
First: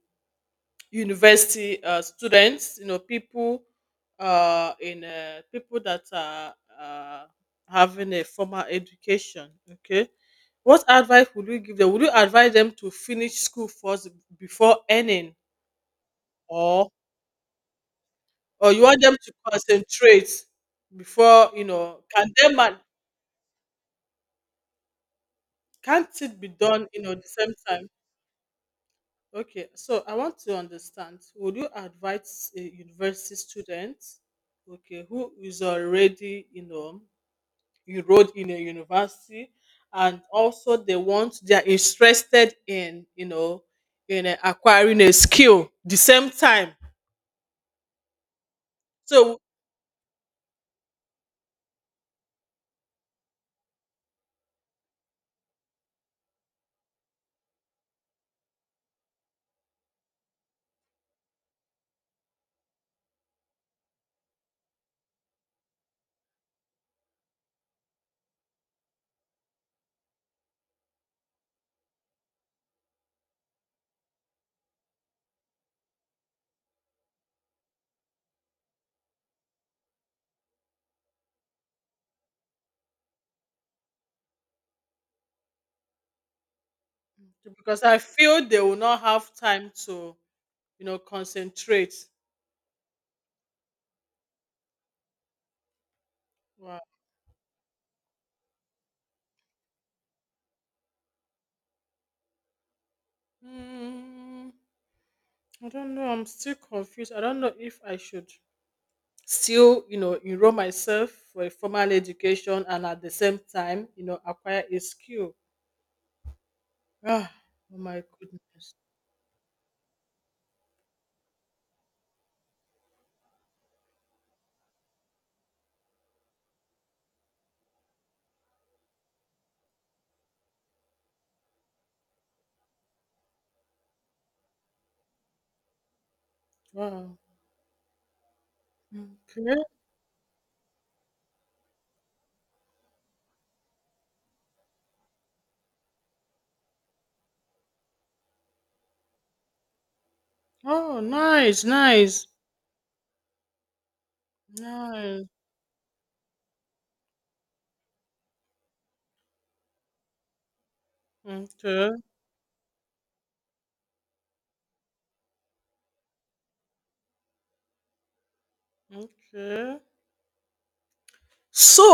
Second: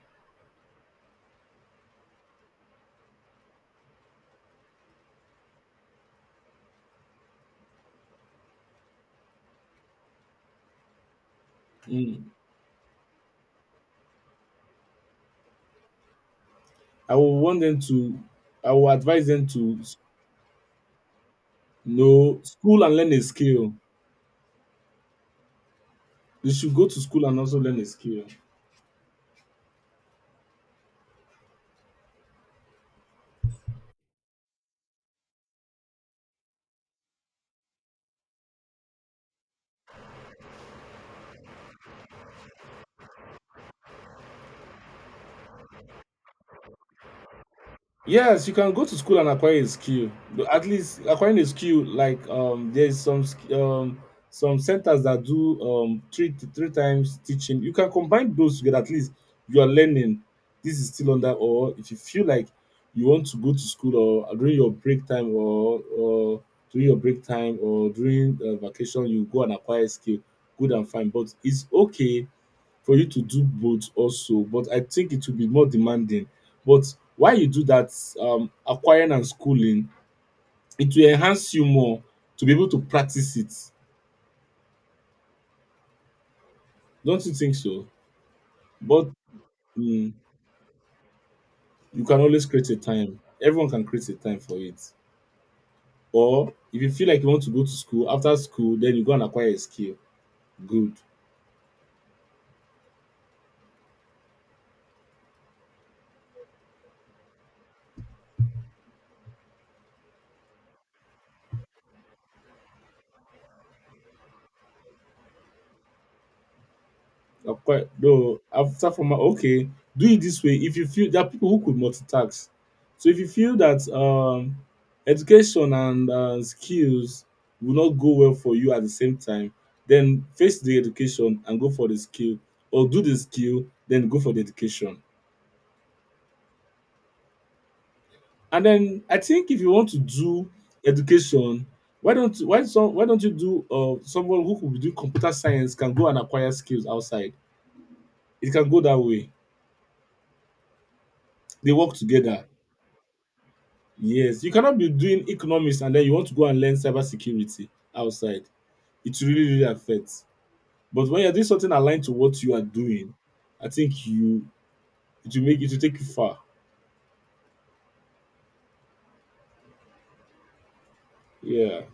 Speaker 1: university uh, students, you know, people uh, in uh, people that are uh, having a formal education. Okay, what advice would you give them? Would you
Speaker 2: mm.
Speaker 1: advise them to finish school first before earning, or
Speaker 2: I will want them to. I
Speaker 1: or you
Speaker 2: will
Speaker 1: want them
Speaker 2: advise
Speaker 1: to
Speaker 2: them to, s-
Speaker 1: concentrate before you know? Can
Speaker 2: know
Speaker 1: them and
Speaker 2: school and learn a skill.
Speaker 1: can't it
Speaker 2: They
Speaker 1: be
Speaker 2: should
Speaker 1: done?
Speaker 2: go to
Speaker 1: You know, the
Speaker 2: school and
Speaker 1: same
Speaker 2: also learn a
Speaker 1: time.
Speaker 2: skill.
Speaker 1: Okay, so I want to understand, would you advise a university student, okay, who is already, you know, enrolled in a university and also they want, they are interested in, you know, in uh, acquiring a skill the same time.
Speaker 2: Yes, you can go to school and
Speaker 1: So,
Speaker 2: acquire a skill. But at least acquiring a skill, like, um, there's some, sk- um some centers that do, um three three times teaching. You can combine those together. At least you are learning. This is still under. Or if you feel like you want to go to school, or during your break time, or or during your break time, or during, uh, vacation, you go and acquire a skill. Good and fine, but it's okay for you to do both also, but I think it will be more demanding. But while you do that, um acquiring and schooling, it will enhance you more to be able to practice it. Don't you think
Speaker 1: because
Speaker 2: so?
Speaker 1: I feel they will not
Speaker 2: But,
Speaker 1: have time
Speaker 2: mm,
Speaker 1: to, you know, concentrate.
Speaker 2: you can always create a time. Everyone can create a time for it. Or if
Speaker 1: Wow.
Speaker 2: you feel like you want to go to school, after school, then you go and acquire a skill. Good.
Speaker 1: Mm, I don't know. I'm still confused. I don't know if I should. Still you know enroll myself for a formal education and at the same time you know acquire a skill. Ah,
Speaker 2: I've
Speaker 1: oh
Speaker 2: quite,
Speaker 1: my
Speaker 2: no,
Speaker 1: goodness.
Speaker 2: after from, okay, do it this way. If you feel there are people who could multitask. So if you feel that, um education and, uh, skills will not go well for you at the same time, then face the education and go for the skill, or do the skill, then go for the education.
Speaker 1: Wow.
Speaker 2: And then I think if
Speaker 1: Okay.
Speaker 2: you want to do education, why don't why so why don't you do, uh someone who could do computer science can go and acquire skills outside? It can go that way.
Speaker 1: Oh, nice,
Speaker 2: They work
Speaker 1: nice,
Speaker 2: together. Yes, you cannot be doing
Speaker 1: nice.
Speaker 2: economics and then you want to go and learn cybersecurity outside. It really, really affects. But when you're doing something
Speaker 1: Okay,
Speaker 2: aligned to what you are doing, I think you it will make it will take you far.
Speaker 1: okay.
Speaker 2: Yeah.
Speaker 1: So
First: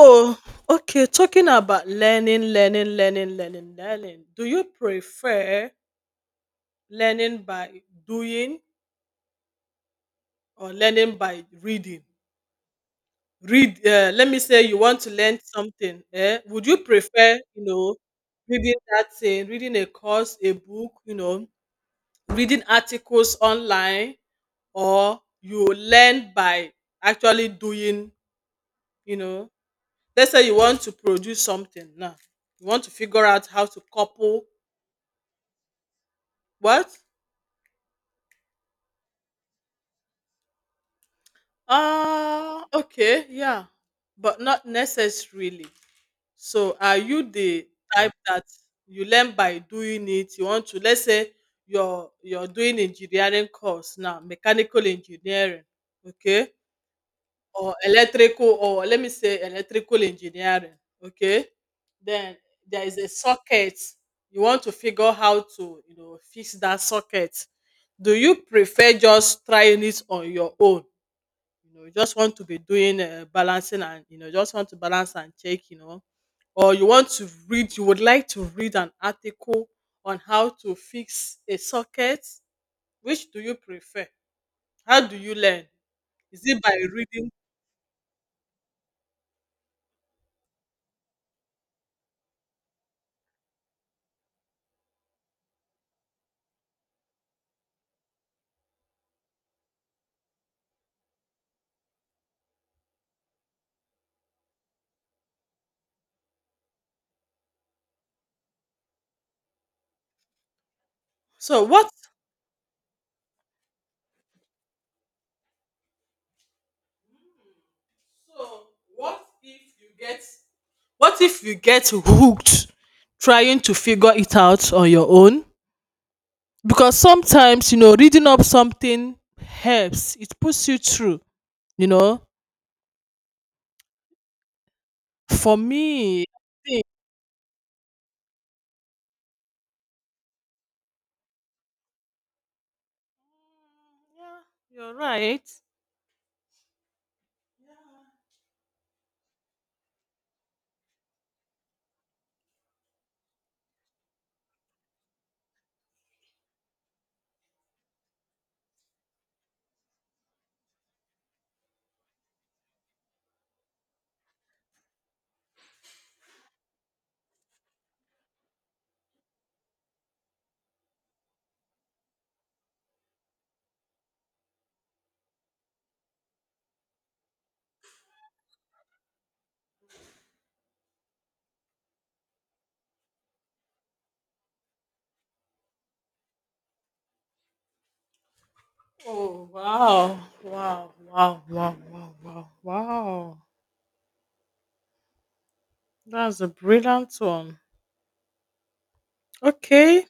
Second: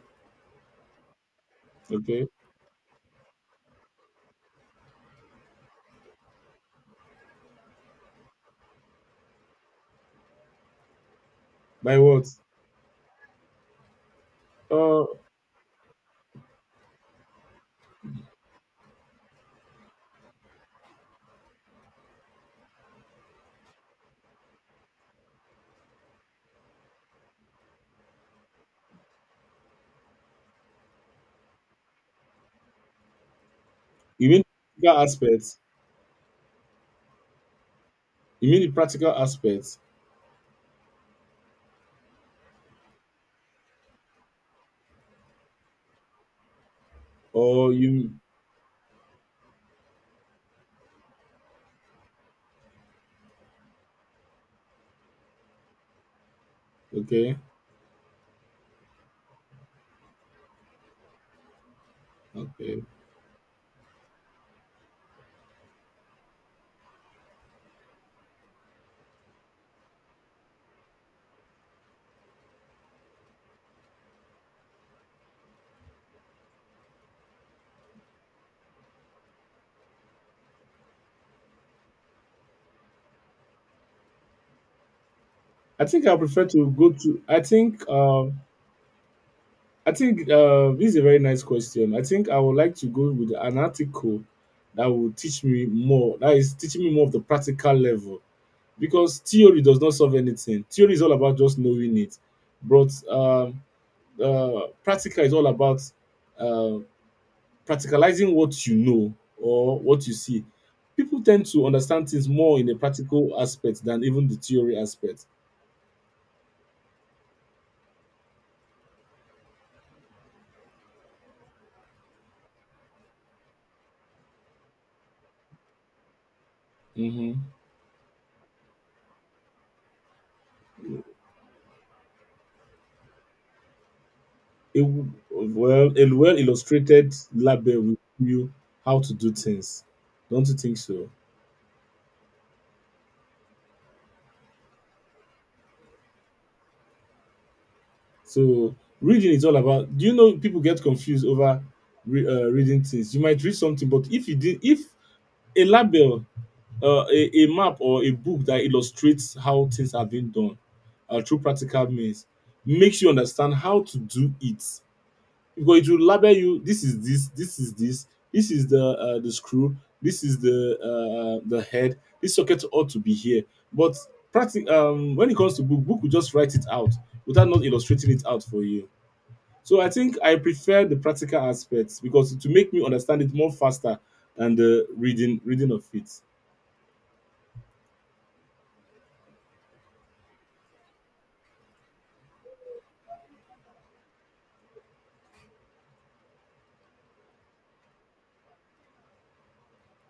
Speaker 1: okay, talking about
Speaker 2: Okay.
Speaker 1: learning learning learning learning learning, do you prefer learning by doing or learning by
Speaker 2: By
Speaker 1: reading?
Speaker 2: what?
Speaker 1: Read uh, Let me say you want
Speaker 2: Uh
Speaker 1: to learn something, eh, would you prefer, you know, reading that thing, reading a course, a book, you know, reading articles online, or you learn by actually doing, you know? Let's say you want to produce something now, you want to figure out how to
Speaker 2: you mean
Speaker 1: couple.
Speaker 2: the practical aspects?
Speaker 1: What?
Speaker 2: You mean the practical aspects?
Speaker 1: Ah, okay, yeah, but not necessarily. So are you the
Speaker 2: Or you,
Speaker 1: type that you learn by doing it? You want to, let's say you're you're doing engineering course now, mechanical engineering, okay?
Speaker 2: okay.
Speaker 1: Or electrical, or let me say electrical engineering, okay? Then
Speaker 2: Okay.
Speaker 1: there is a socket. You want to figure how to, you know, fix that socket. Do you prefer just trying it on your own? You know, you just want to be doing uh, balancing and, you know, just want to balance and check, you know, or you want to read, you would like to read an article on how to fix a socket? Which do you prefer? How do you learn?
Speaker 2: I think I
Speaker 1: Is
Speaker 2: prefer
Speaker 1: it
Speaker 2: to
Speaker 1: by
Speaker 2: go to,
Speaker 1: reading?
Speaker 2: I think, um I think, uh, this is a very nice question. I think I would like to go with an article that will teach me more. That is teaching me more of the practical level, because theory does not solve anything. Theory is all about just knowing it, but, um uh, practical is all about, um practicalizing what you know or what you see. People tend
Speaker 1: So
Speaker 2: to
Speaker 1: what,
Speaker 2: understand things more in a practical aspect than even the theory aspect.
Speaker 1: so what if you get, what if you get hooked trying to figure it out on your own, because
Speaker 2: Mm-hmm.
Speaker 1: sometimes, you know, reading up something helps, it puts you through, you know?
Speaker 2: A w-
Speaker 1: for
Speaker 2: well, a
Speaker 1: me I
Speaker 2: well
Speaker 1: think-
Speaker 2: illustrated lab will show you how to do things. Don't you think so?
Speaker 1: Yeah, you're right.
Speaker 2: So reading is all about. Do you know people get confused over, re, uh, reading things? You might read something, but if you did, if a label, uh, a, a map, or a book that illustrates how things have been done, uh, through practical means, makes you understand how to do it, because it will label you. This is this. This is this. This is the uh, the screw. This is the uh, the head. This socket ought to be here. But, practic- um, when it comes to book, book will just write it out, without not illustrating it out for you, so I think I prefer the practical aspects because to make me understand it more faster than the reading reading of it.
Speaker 1: Oh wow, wow, wow, wow, wow, wow, wow. That's a brilliant one. Okay.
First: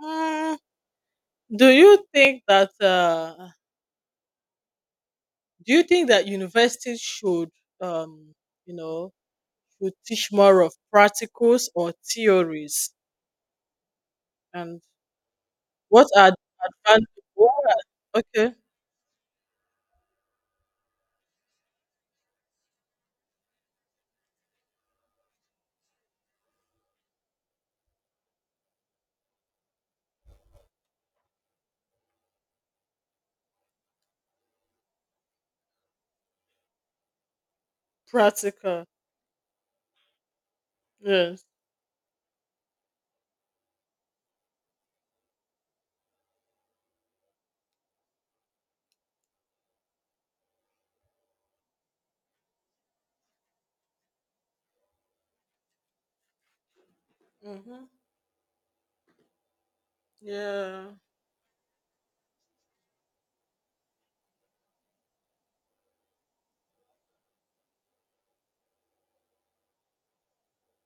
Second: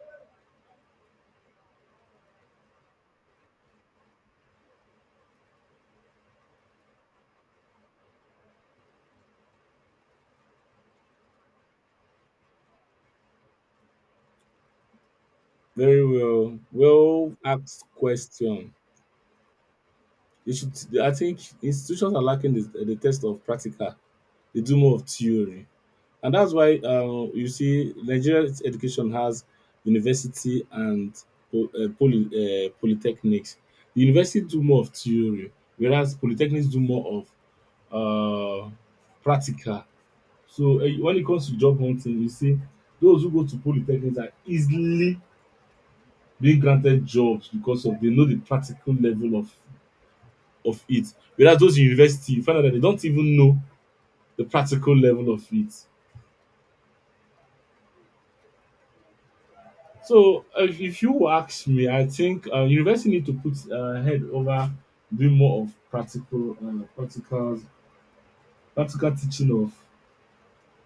Speaker 1: Mm, do you think that uh do you think that universities should um you know, should teach more of practicals or theories? And
Speaker 2: Very
Speaker 1: what are the
Speaker 2: well,
Speaker 1: advantages?
Speaker 2: well asked
Speaker 1: Okay.
Speaker 2: question. You should. I think institutions are lacking the, the test of practical. They do more of theory, and that's why, uh, you see Nigerian education has university and, po- uh, poly, uh, polytechnics. The university do more of theory, whereas polytechnics do more of, uh,
Speaker 1: Practical.
Speaker 2: practical. So, uh, when it
Speaker 1: Yes.
Speaker 2: comes to job hunting, you see, those who go to polytechnics are easily being granted jobs because of they know the practical level of of it. Whereas those in university, you find out that they don't even know the practical level of it.
Speaker 1: Mm-hmm.
Speaker 2: So uh, if
Speaker 1: Yeah.
Speaker 2: if you ask me, I think uh, university need to put uh, head over doing more of practical, uh, practical, practical teaching of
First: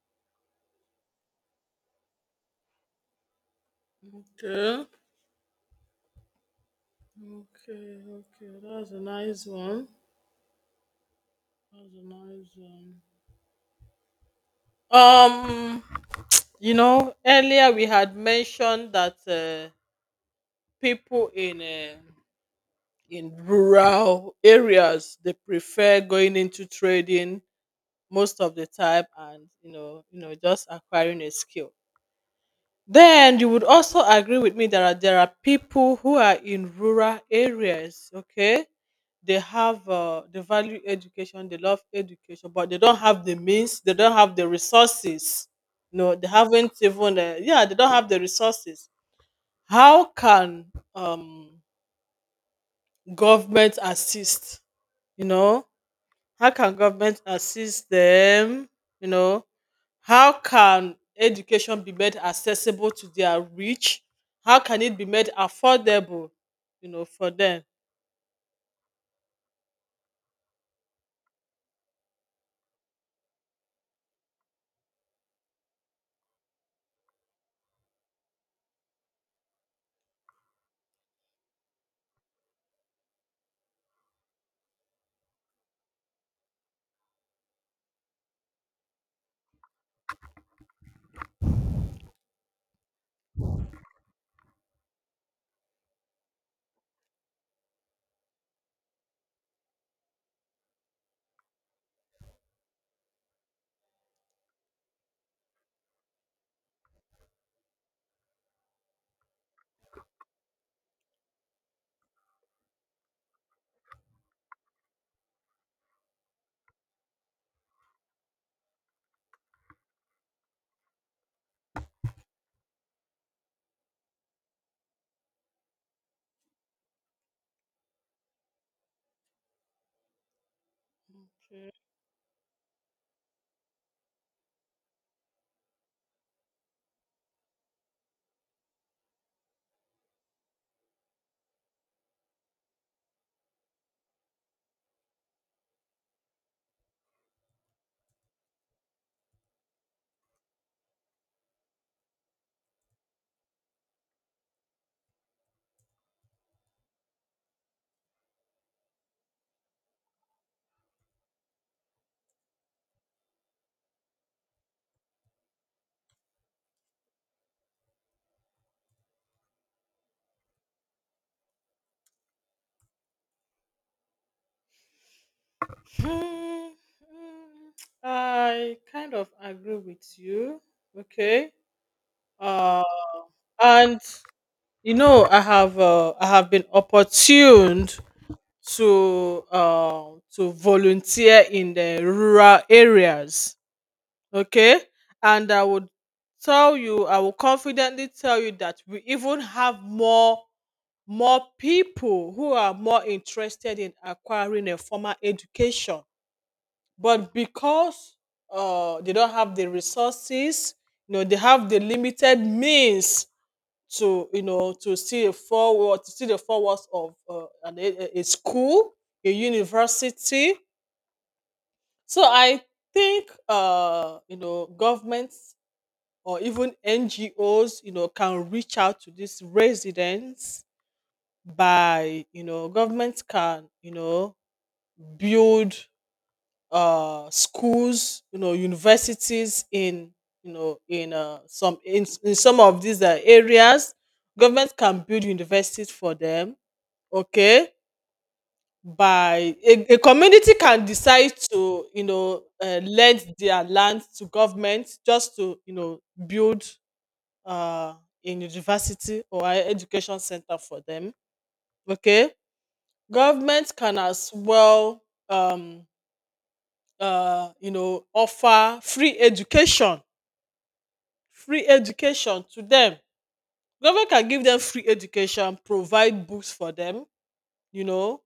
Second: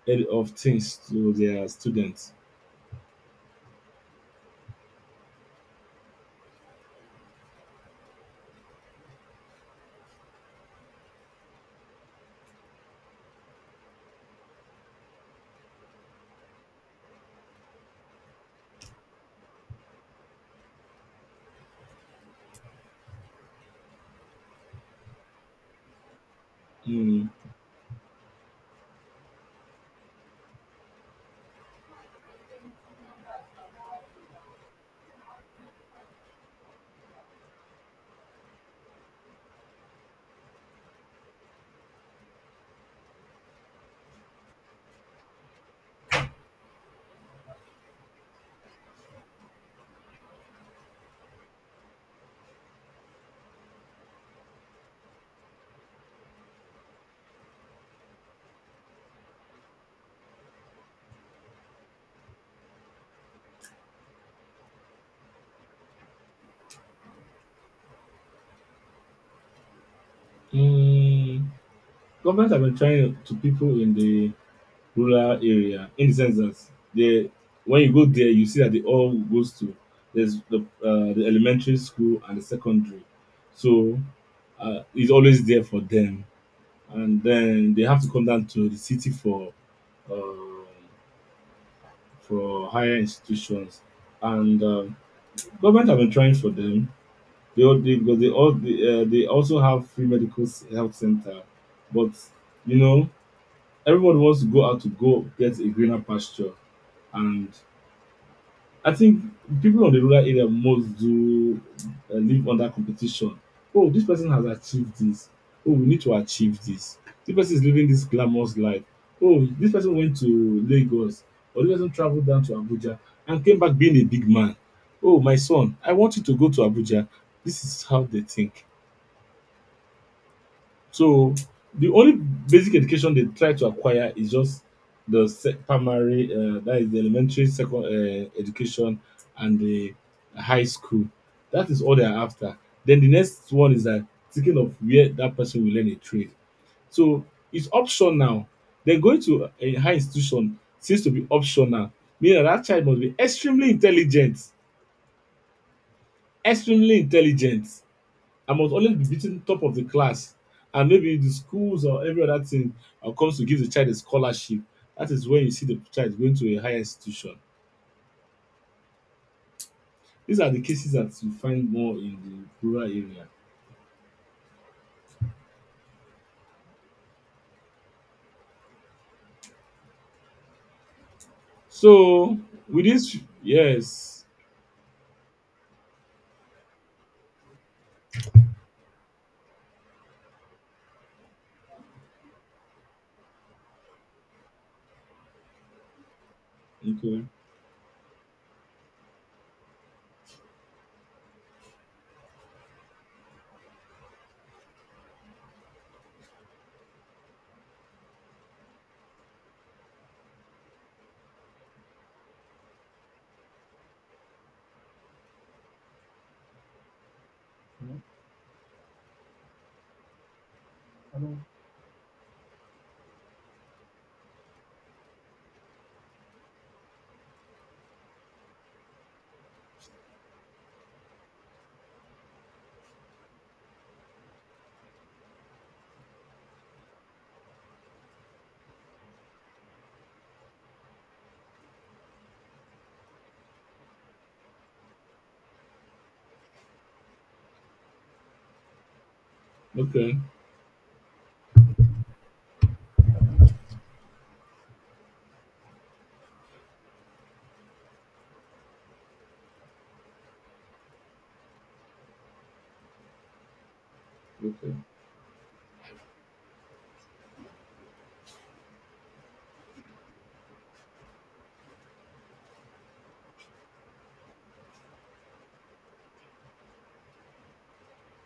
Speaker 2: ed- of things to their students.
Speaker 1: Okay. Okay, okay. That's a nice one. That's a nice one. Um, you know, earlier we had mentioned that uh, people in uh, in rural areas, they prefer going into
Speaker 2: Mm.
Speaker 1: trading most of the time, and you know, you know, just acquiring a skill. Then you would also agree with me that there are- there are people who are in rural areas, okay? They have, uh, they value education, they love education, but they don't have the means, they don't have the resources. No, they haven't even, uh, yeah, they don't have the resources. How can um, government assist? You know, how can government assist them? You know, how can education be made accessible to their reach? How can it be made affordable, you know, for them?
Speaker 2: Mm. Government have been trying to people in the rural area in the sense that they when you go there you see that they all goes to there's the uh, the elementary school and the secondary, so uh, it's always there for them, and then they have to come down to the city for um for higher institutions, and um government have been trying for them. They all they, because they all they, uh, They also have free medical s- health center, but you know, everybody wants to go out to go get a greener pasture. And I think people on the rural area most do uh, live under competition. Oh, this person has achieved this. Oh, we need to achieve this. This person is living this glamorous life. Oh, this person went to Lagos or this person traveled down to Abuja and came back being a big man. Oh, my son, I want you to go to Abuja. This is how they think. So the only basic education they try to acquire is just the sec- primary, uh, that is the elementary, second uh, education, and the high school. That is all they are after. Then the next one is that thinking of where that person will learn a trade. So it's optional. Then going to a high institution seems to be optional, meaning that, that child must be extremely intelligent, extremely intelligent, I must always be beating top of the class. And maybe the schools or every other thing uh, comes to give the child a scholarship. That is when you see the child going to a higher institution. These are the cases that you find more in the rural area.
Speaker 1: Hmm, mm, I kind of agree with you. Okay.
Speaker 2: So
Speaker 1: Uh,
Speaker 2: with this,
Speaker 1: and
Speaker 2: yes,
Speaker 1: you know, I have uh, I have been opportuned to uh, to volunteer in the rural areas. Okay? And I would tell you, I
Speaker 2: okay,
Speaker 1: will confidently tell you that we even have more, more people who are more interested in acquiring a formal education. But because uh, they don't have the resources, you know, they have the limited means to, you know, to see a forward, to see the forwards of uh, an, a, a school, a university. So I think, uh, you know, government or even N G Os, you know, can reach out to these residents by, you know, government can, you know, build uh, schools, you know, universities in, you know, in uh, some in, in some of these uh, areas. Government can build universities for them. Okay, by a, a
Speaker 2: okay,
Speaker 1: community can decide to, you know, uh, lend their land to government just to, you know, build uh, in university or higher education center for them. Okay, government can as
Speaker 2: okay.
Speaker 1: well, um, uh, you know, offer free education, free education to them. Government can give them free education, provide books for them. You know,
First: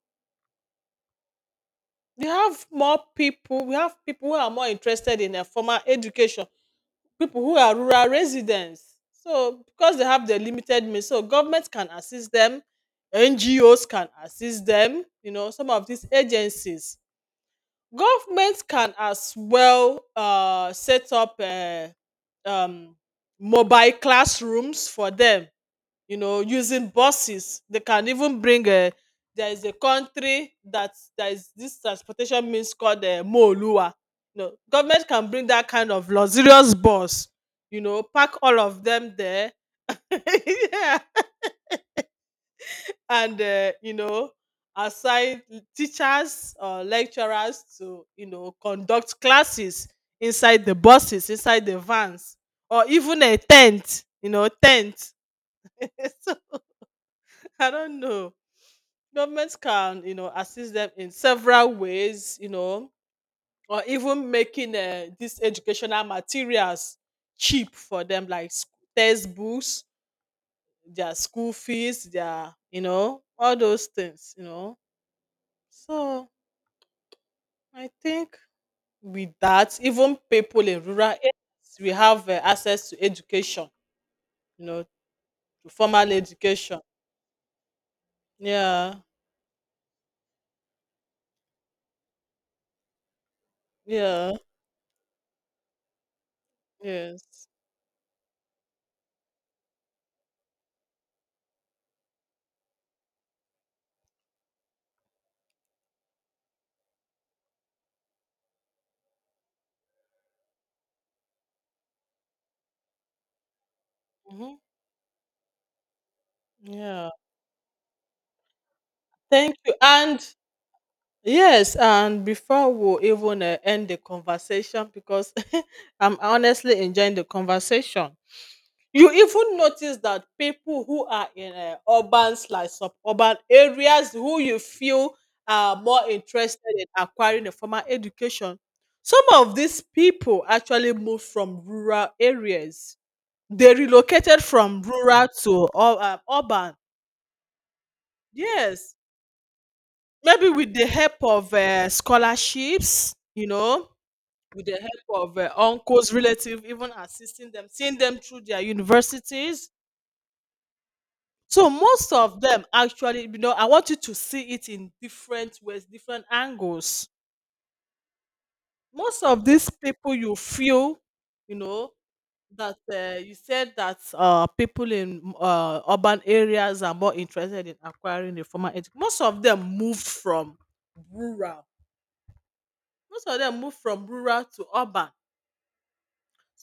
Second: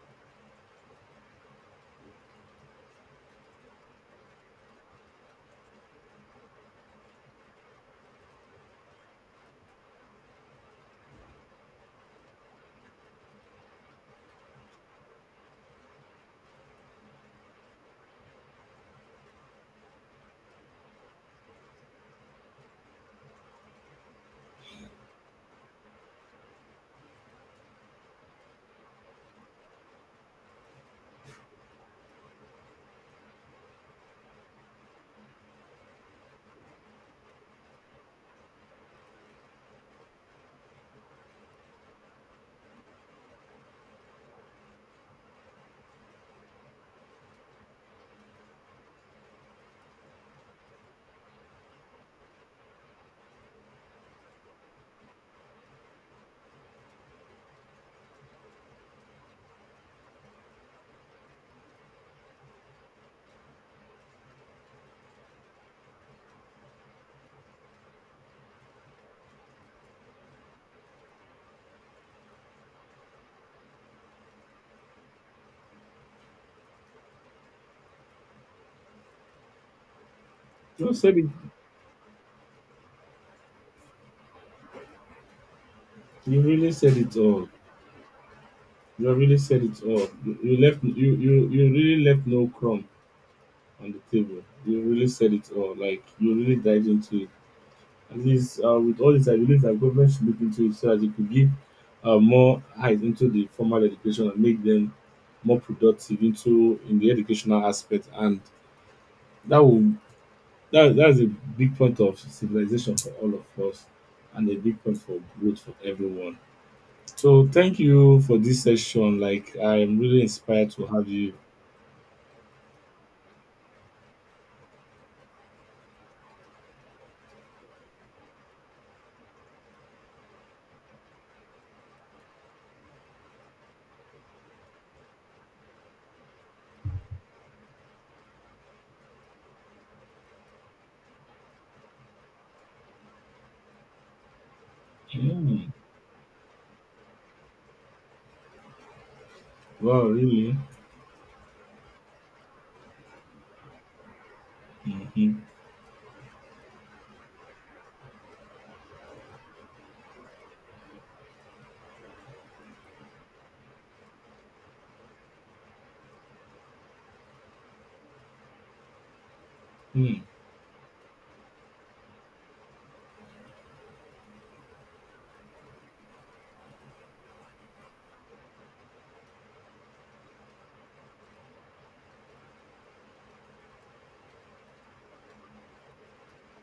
Speaker 1: we have more people. We have people who are more interested in a formal education, people who are rural residents. So because they have the limited means, so government can assist them, N G Os can assist them, you know, some of these agencies. Government can as well uh, set up uh, um, mobile classrooms for them, you know, using buses. They can even bring a. There is a country that, there is this transportation means called uh, moolua. You know, government can bring that kind of luxurious bus, you know, pack all of them there. Yeah. And uh, you know, assign teachers or lecturers to, you know, conduct classes inside the buses, inside the vans, or even a tent, you know, tent. So I don't know. Governments can, you know, assist them in several ways, you know, or even making uh, these educational materials cheap for them, like sc- textbooks, their school fees, their, you know, all those things, you know. So I think with that, even people in
Speaker 2: You have
Speaker 1: rural
Speaker 2: said it.
Speaker 1: areas, we have uh, access to education, you know, to formal
Speaker 2: You really
Speaker 1: education.
Speaker 2: said it all.
Speaker 1: Yeah,
Speaker 2: You have really said it all. You, you left. You, you you really left no crumb on the
Speaker 1: yeah,
Speaker 2: table. You really said it all. Like you really dived into it.
Speaker 1: yes.
Speaker 2: At least uh, with all this, I believe that government should look into it so that it could give uh, more eyes into the formal education and make them more productive into in the educational aspect, and that will that that's a big point of civilization for all of us, and
Speaker 1: Hmm.
Speaker 2: a big point for growth for everyone.
Speaker 1: Yeah.
Speaker 2: So thank you for this session. Like
Speaker 1: Thank you.
Speaker 2: I'm really
Speaker 1: And
Speaker 2: inspired to have you.
Speaker 1: yes, and before we even uh, end the conversation, because I'm honestly enjoying the conversation, you even notice that people who are in uh, urban slash suburban areas who you feel are more interested in acquiring a formal education, some of these people actually moved from rural areas. They relocated from rural to
Speaker 2: Mm.
Speaker 1: ur- uh, um, urban. Yes,
Speaker 2: Wow,
Speaker 1: maybe
Speaker 2: really?
Speaker 1: with the help of uh, scholarships, you know, with the
Speaker 2: Mm-hmm.
Speaker 1: help of
Speaker 2: Hmm.
Speaker 1: uh, uncles, relatives, even assisting them, seeing them through their universities. So most of them actually, you know, I want you to see it in different ways, different angles. Most of these people
Speaker 2: Mm,
Speaker 1: you feel, you know, that uh, you said that uh, people in uh, urban areas are more interested in acquiring the formal education. Most of them moved from rural. Most of them moved from rural to urban.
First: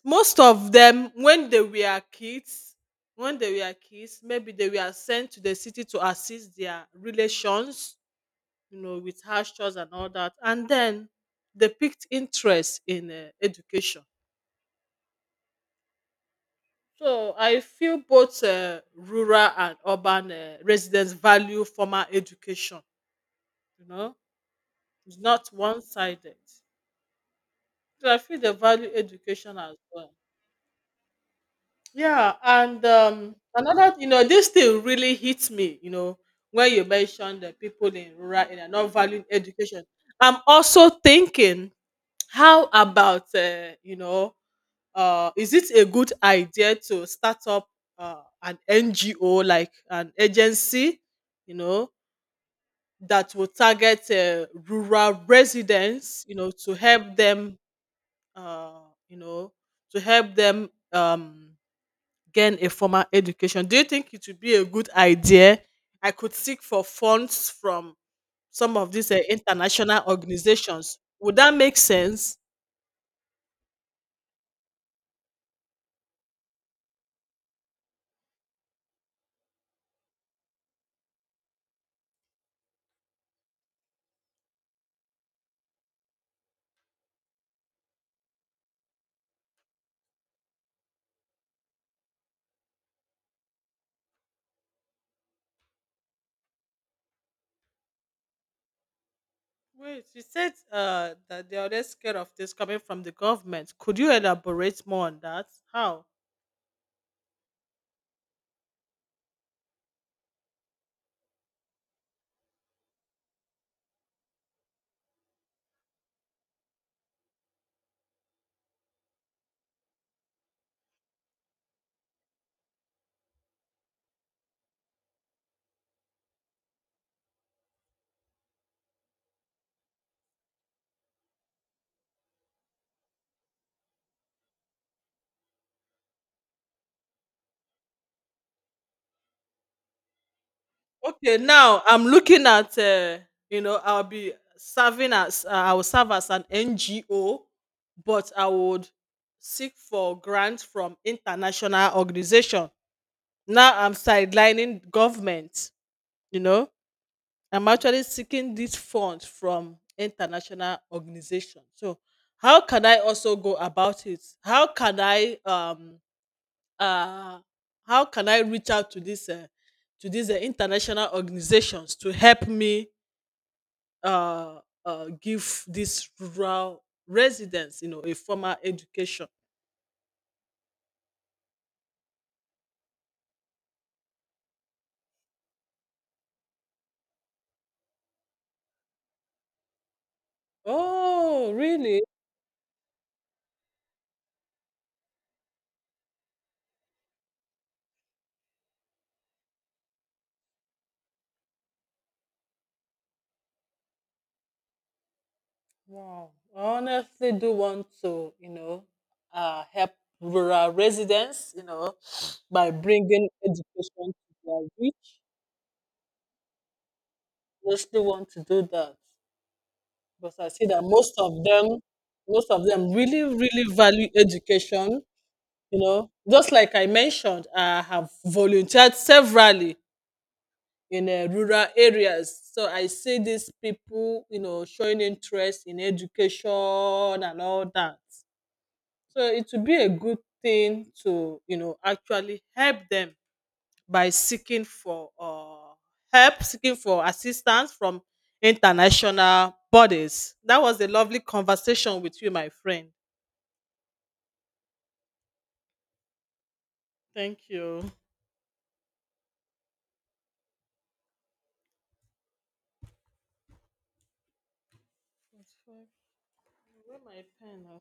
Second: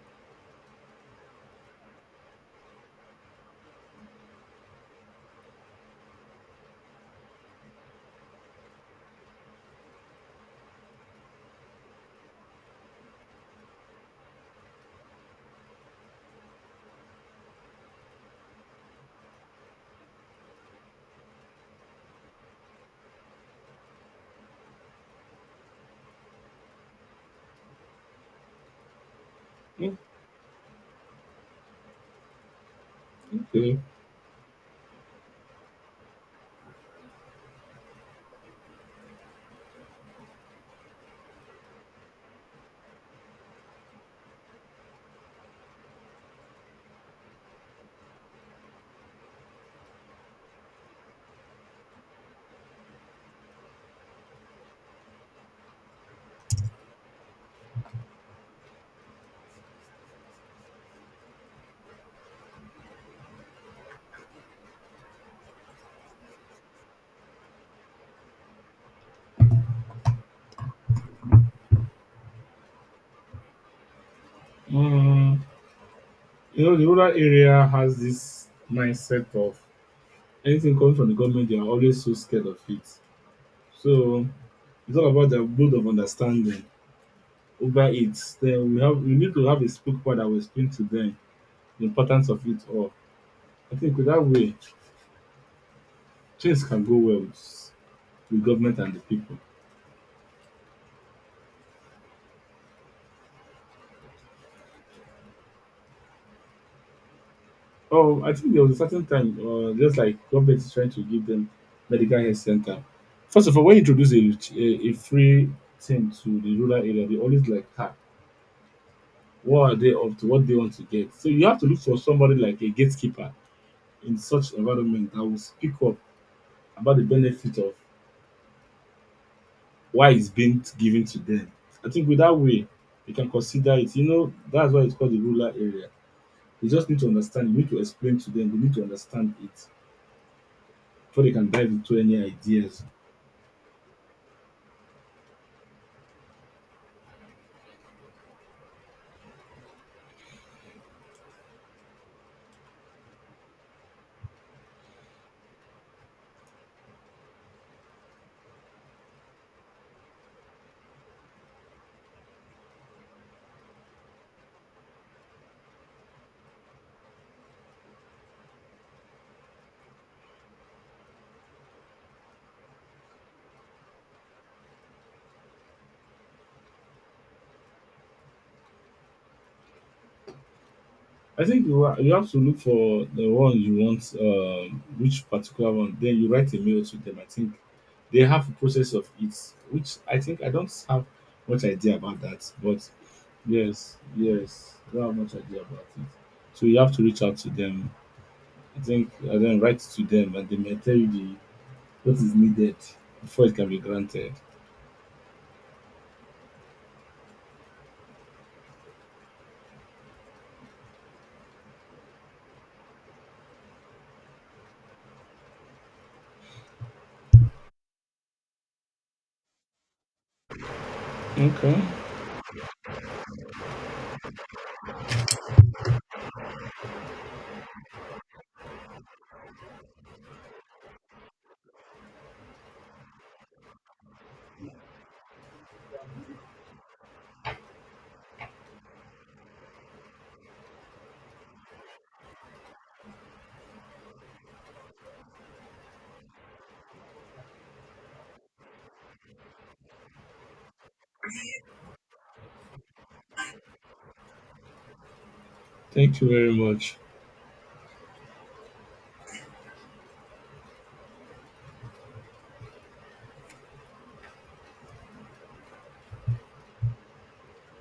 Speaker 1: Most of them when they were kids, when they were kids, maybe they were sent to the city to assist their relations, you know, with hardships and all that, and then they picked interest in uh, education. So I feel both uh, rural and urban uh, residents value formal education, you know, it's not one-sided. So I feel they value education as well. Yeah, and um,
Speaker 2: okay.
Speaker 1: another, you know, this thing really hits me, you know, when you mentioned the people in rural area not valuing education. I'm also thinking, how about, uh, you know, uh, is it a good idea to start up uh, an N G O, like an agency, you know, that will target uh, rural residents, you know, to help them, uh, you know, to help them. Um, gain a formal education. Do you think it would be a good idea? I could seek for funds from some of these uh, international organizations. Would that make sense?
Speaker 2: Mm. You know, the rural area has this mindset of anything coming from the government, they are always so scared of it. So it's all about their build of understanding over it. Then we have we need to have a spokesperson that will explain to them the importance of it all. I think with that way, things can go well with the government and the people.
Speaker 1: Wait, you said uh, that they are already scared of this coming from the government. Could you elaborate more on that? How?
Speaker 2: Oh, I think there was a certain time, uh, just like government is trying to give them medical health center. First of all, when you introduce a, a, a free thing to the rural area, they always like, ah, what are they up to? What they want to get? So you have to look for somebody like a gatekeeper in such environment that will speak up about the benefit of why it's being given to them. I think with that way, you can consider it. You know, that's why it's called the rural area. You just need to understand. You need to explain to them. You need to understand it before they
Speaker 1: Okay,
Speaker 2: can dive
Speaker 1: now
Speaker 2: into
Speaker 1: I'm
Speaker 2: any
Speaker 1: looking at,
Speaker 2: ideas.
Speaker 1: uh, you know, I'll be serving as, uh, I will serve as an N G O, but I would seek for grants from international organization. Now I'm sidelining government, you know, I'm actually seeking this funds from international organizations. So how can I also go about it? How can I, um, uh, how can I reach out to this uh, to these uh, international organizations to help me, uh, uh give these rural residents, you know, a formal education?
Speaker 2: I think you ha- you have to look for the one you want, um, which particular one. Then you write a mail to them. I think they have a process of it, which I think I don't have
Speaker 1: Oh,
Speaker 2: much idea
Speaker 1: really?
Speaker 2: about that. But yes, yes, I don't have much idea about it. So you have to reach out to them, I think, and then write to them, and they may tell you the, what is needed before it can be granted.
Speaker 1: Wow. I honestly do want to, you know, uh, help rural residents, you know, by bringing education to their reach. I honestly want to do that because I see that most of
Speaker 2: Okay,
Speaker 1: them, most of them really, really value education. You know, just like I mentioned, I have volunteered severally in uh, rural areas. So I see these people, you know, showing interest in education and all that. So it would be a good thing to, you know, actually help them by seeking for uh, help, seeking for assistance from international bodies. That was a lovely conversation with you, my friend.
Speaker 2: thank you very much.
Speaker 1: Thank you. Where my pen?